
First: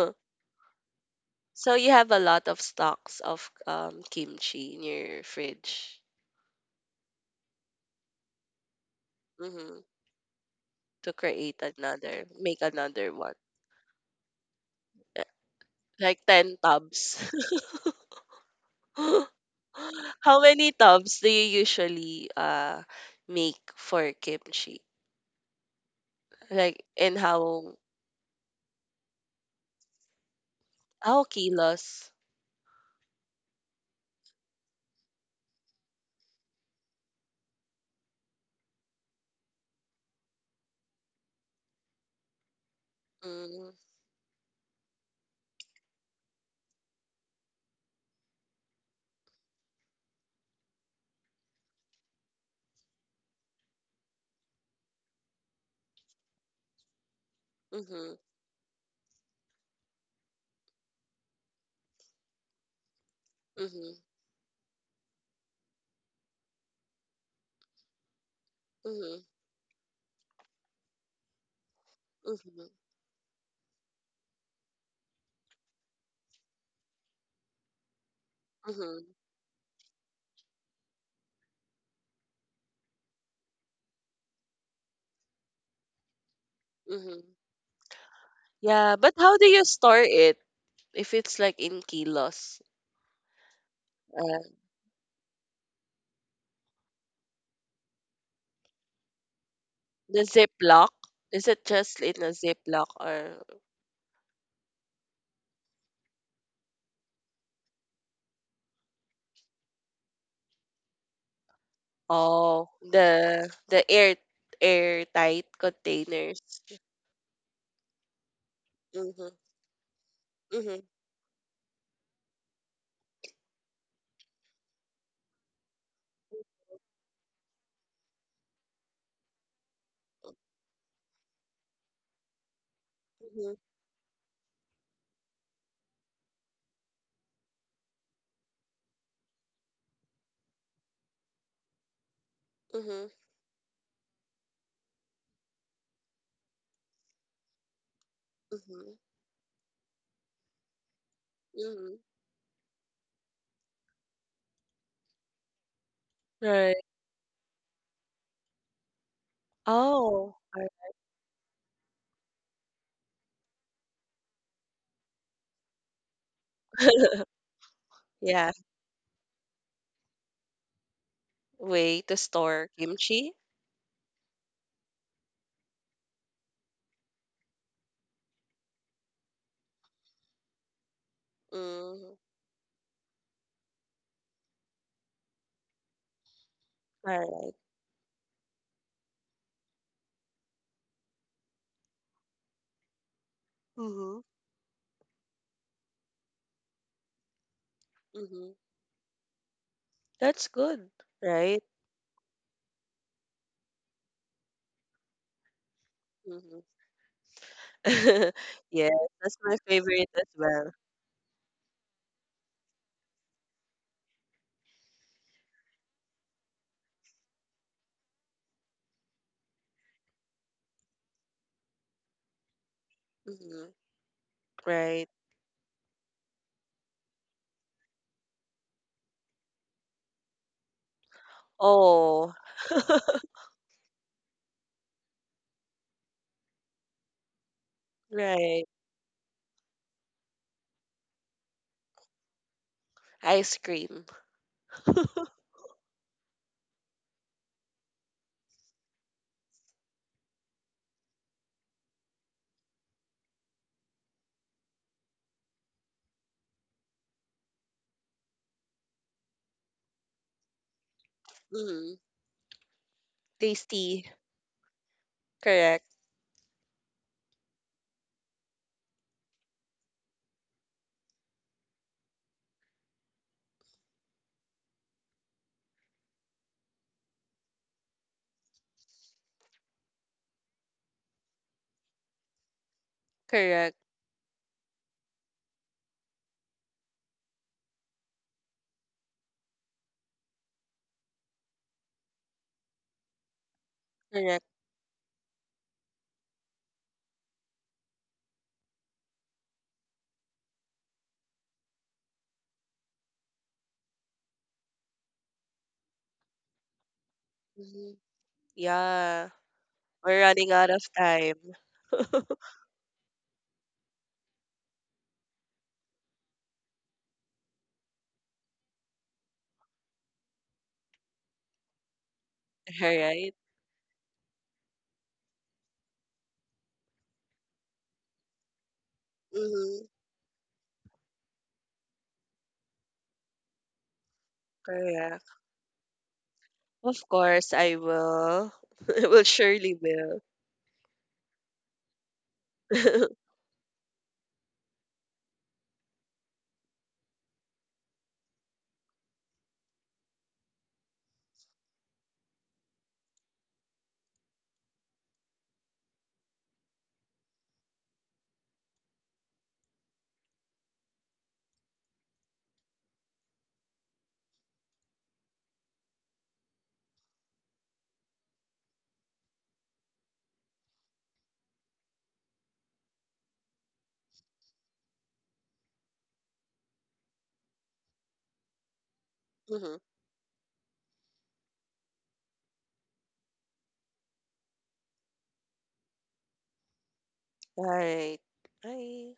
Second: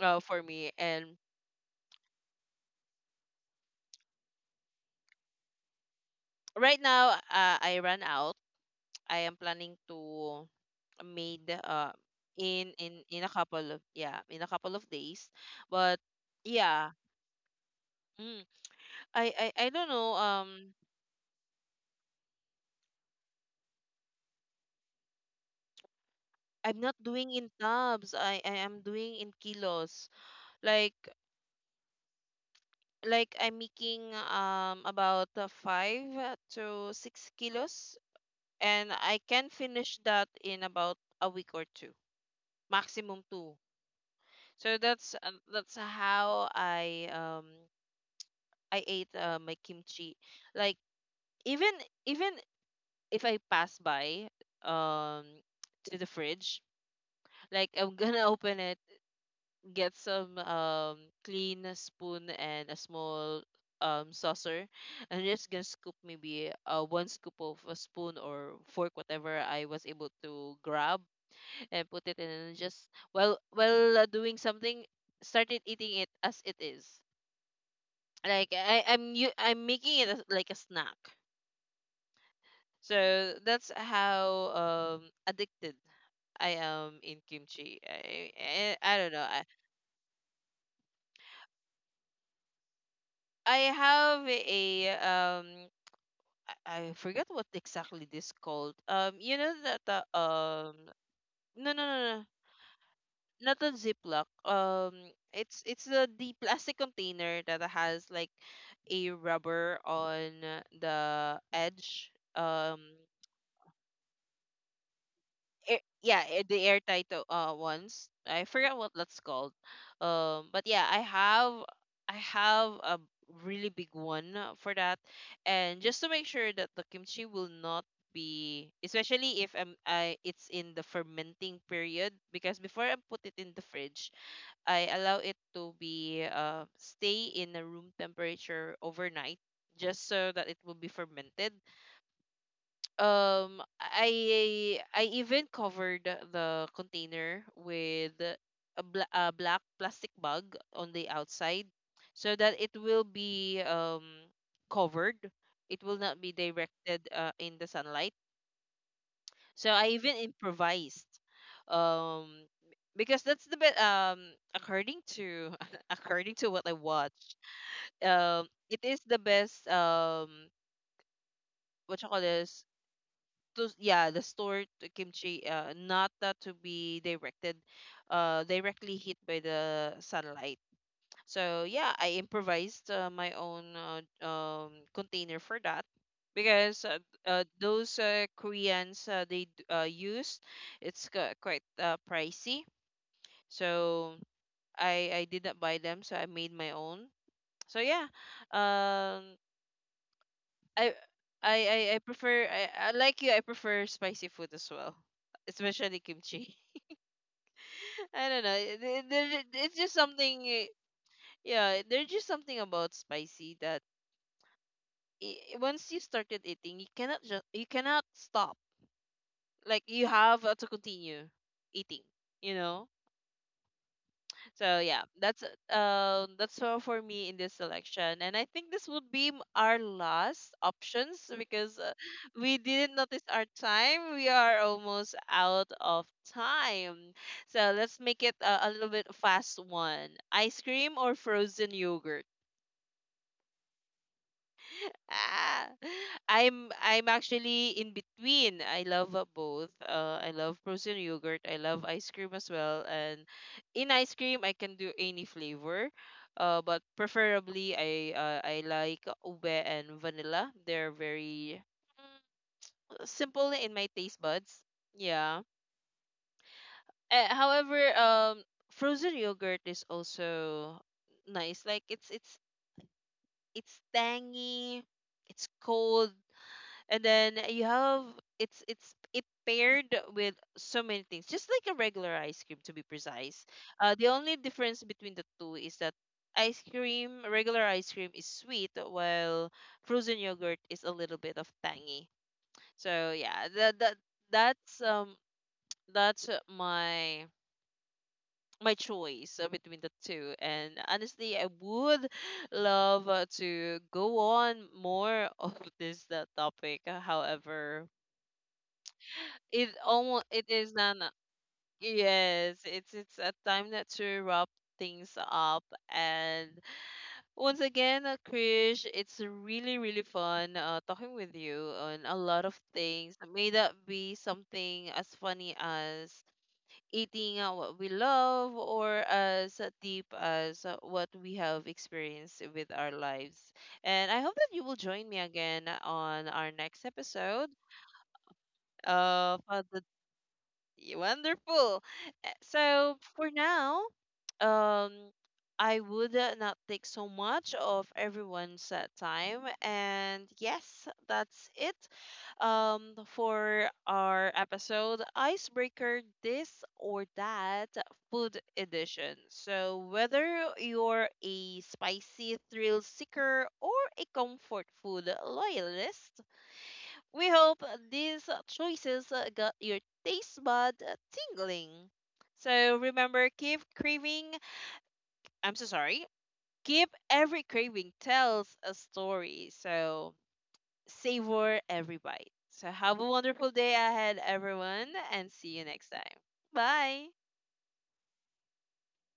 S1: uh, for me. And
S2: So you have a lot of stocks of um kimchi in your fridge.
S1: right now, uh, I ran out. I am planning
S2: Mhm.
S1: to
S2: To
S1: made
S2: create
S1: uh,
S2: another, make
S1: in in
S2: another
S1: in a
S2: one.
S1: couple of yeah in a couple of days,
S2: Eh,
S1: but
S2: like ten
S1: yeah,
S2: tubs.
S1: mm, I, I I don't know.
S2: How many
S1: Um,
S2: tubs do you usually uh make for kimchi?
S1: I'm
S2: Like
S1: not
S2: and
S1: doing in
S2: how
S1: tubs. I I am doing in kilos. Like
S2: ah, oh, kilos.
S1: like I'm making um about uh, five to six kilos, and I can finish that in about a week or two, maximum two.
S2: Mm,
S1: So that's um, that's how I um I ate uh, my kimchi. Like even even if I pass by um to the fridge, like I'm
S2: mhm,
S1: gonna open it, get some um clean spoon and a small
S2: mhm,
S1: um saucer, and just gonna scoop maybe uh one scoop of a spoon or fork,
S2: mhm,
S1: whatever I was able to grab, and put it in and
S2: mhm,
S1: just while while uh, doing something, started eating it as it is, like I
S2: mhm,
S1: I'm you I'm making it as like a snack. So that's how um addicted I am in
S2: mhm.
S1: kimchi. I I,
S2: Yeah,
S1: I don't
S2: but
S1: know.
S2: how
S1: I
S2: do you store it if it's like in kilos?
S1: I have
S2: Uh,
S1: a um I, I forget what exactly this called. Um, you know that the
S2: the
S1: um
S2: Ziploc? Is it
S1: no no
S2: just
S1: no
S2: in
S1: no
S2: a Ziploc or
S1: not a Ziploc. Um, it's it's the the plastic container that has like a rubber on the edge.
S2: oh
S1: Um,
S2: the the air airtight
S1: air, yeah,
S2: containers?
S1: eh, the airtight tight uh ones. I forgot what that's
S2: Mhm,
S1: called. Um, but
S2: mhm,
S1: yeah, I have I have a really big one uh, for that, and just to make sure that the kimchi will not be, especially if um I it's in the fermenting period, because before I put it in
S2: mhm,
S1: the fridge, I allow it to be uh stay in a room temperature overnight, just so that it will be fermented.
S2: mhm,
S1: Um I I even covered the container with a,
S2: mhm,
S1: bla- a black plastic bag on the outside
S2: mhm.
S1: so that it will be um covered. It will not be
S2: Right.
S1: directed uh, in the sunlight. So I even
S2: Oh,
S1: improvised, um because that's the best, um according to according to what I watched, um
S2: yeah.
S1: it is the best. Um what
S2: Way
S1: you
S2: to
S1: call this
S2: store kimchi.
S1: to yeah, the store to kimchi, uh, not that to be directed uh directly hit by the sunlight. So yeah, I
S2: Mm,
S1: improvised uh, my own uh, um container for that, because uh, uh, those uh, koreans, uh, they d- uh, use, it's ca- quite uh, pricey, so
S2: mm-hmm.
S1: I i did not buy them, so I made my own. So yeah,
S2: Mm-hmm.
S1: um
S2: That's good,
S1: I I
S2: right?
S1: I I prefer, I, I like you. I prefer spicy food as well, especially kimchi.
S2: Mm-hmm.
S1: I don't know. it-
S2: Yes,
S1: it-
S2: that's
S1: there-
S2: my
S1: It's just
S2: favorite as
S1: something. eh,
S2: well.
S1: Yeah, there's just something about spicy that i- once you started eating, you cannot just you cannot stop. Like you have uh, to continue eating. You know.
S2: Mm-hmm.
S1: So yeah,
S2: Right.
S1: that's uh, that's all for me in this selection, and I think this would be m- our last options, because uh,
S2: Oh,
S1: we didn't notice our time. We are almost out of time, so let's make it uh,
S2: right.
S1: a little bit fast one. Ice cream or frozen yogurt?
S2: Ice cream.
S1: Ah, I'm I'm actually in between. I love uh, both. Uh, I love frozen yogurt. I love ice cream as well. And in ice cream, I can do any flavor. Uh, but preferably, I uh, I like ube and vanilla. They're very,
S2: Mm-hmm.
S1: mm, simple in my
S2: Tasty.
S1: taste buds. Yeah.
S2: Correct.
S1: Uh, however, um, frozen yogurt is also nice. Like it's it's it's tangy. It's cold, and then you have it's it's it paired with so many things, just like a regular ice cream. To be precise,
S2: Correct.
S1: uh, the only difference between the two is that ice cream regular ice cream is sweet, while frozen yogurt is a little bit of tangy. So yeah, that, that
S2: Correct.
S1: that's um that's uh, my my choice uh, between the two. And honestly, I would love uh, to go on more of this uh, topic. Uh, however,
S2: Mm-hmm. Yeah.
S1: it
S2: We're
S1: almost it
S2: running out
S1: is
S2: of
S1: an
S2: time.
S1: yes, it's it's a time that to wrap things up. And once again, uh, Krish, it's really really fun uh, talking with you on a lot of things,
S2: Alright.
S1: may that be something as funny as eating uh, what we love, or as
S2: Mm-hmm.
S1: deep as uh, what we have experienced with our lives. And I hope that you will join me
S2: Correct.
S1: again on our next
S2: Of
S1: episode
S2: course, I will. I will
S1: of uh,
S2: surely
S1: the
S2: will.
S1: Wonderful. So
S2: Mm-hmm.
S1: for now, um, I would uh, not take so much of everyone's uh, time. And yes, that's it um, for our episode Icebreaker This or That Food Edition. So, whether you're a spicy thrill seeker or a comfort food loyalist, we hope uh, these uh, choices uh, got your taste bud uh, tingling. So remember, keep craving. I'm so sorry. Keep, every craving tells a story. So savor every bite. So have a wonderful day ahead, everyone, and see you next time. Bye.
S2: All right. Bye.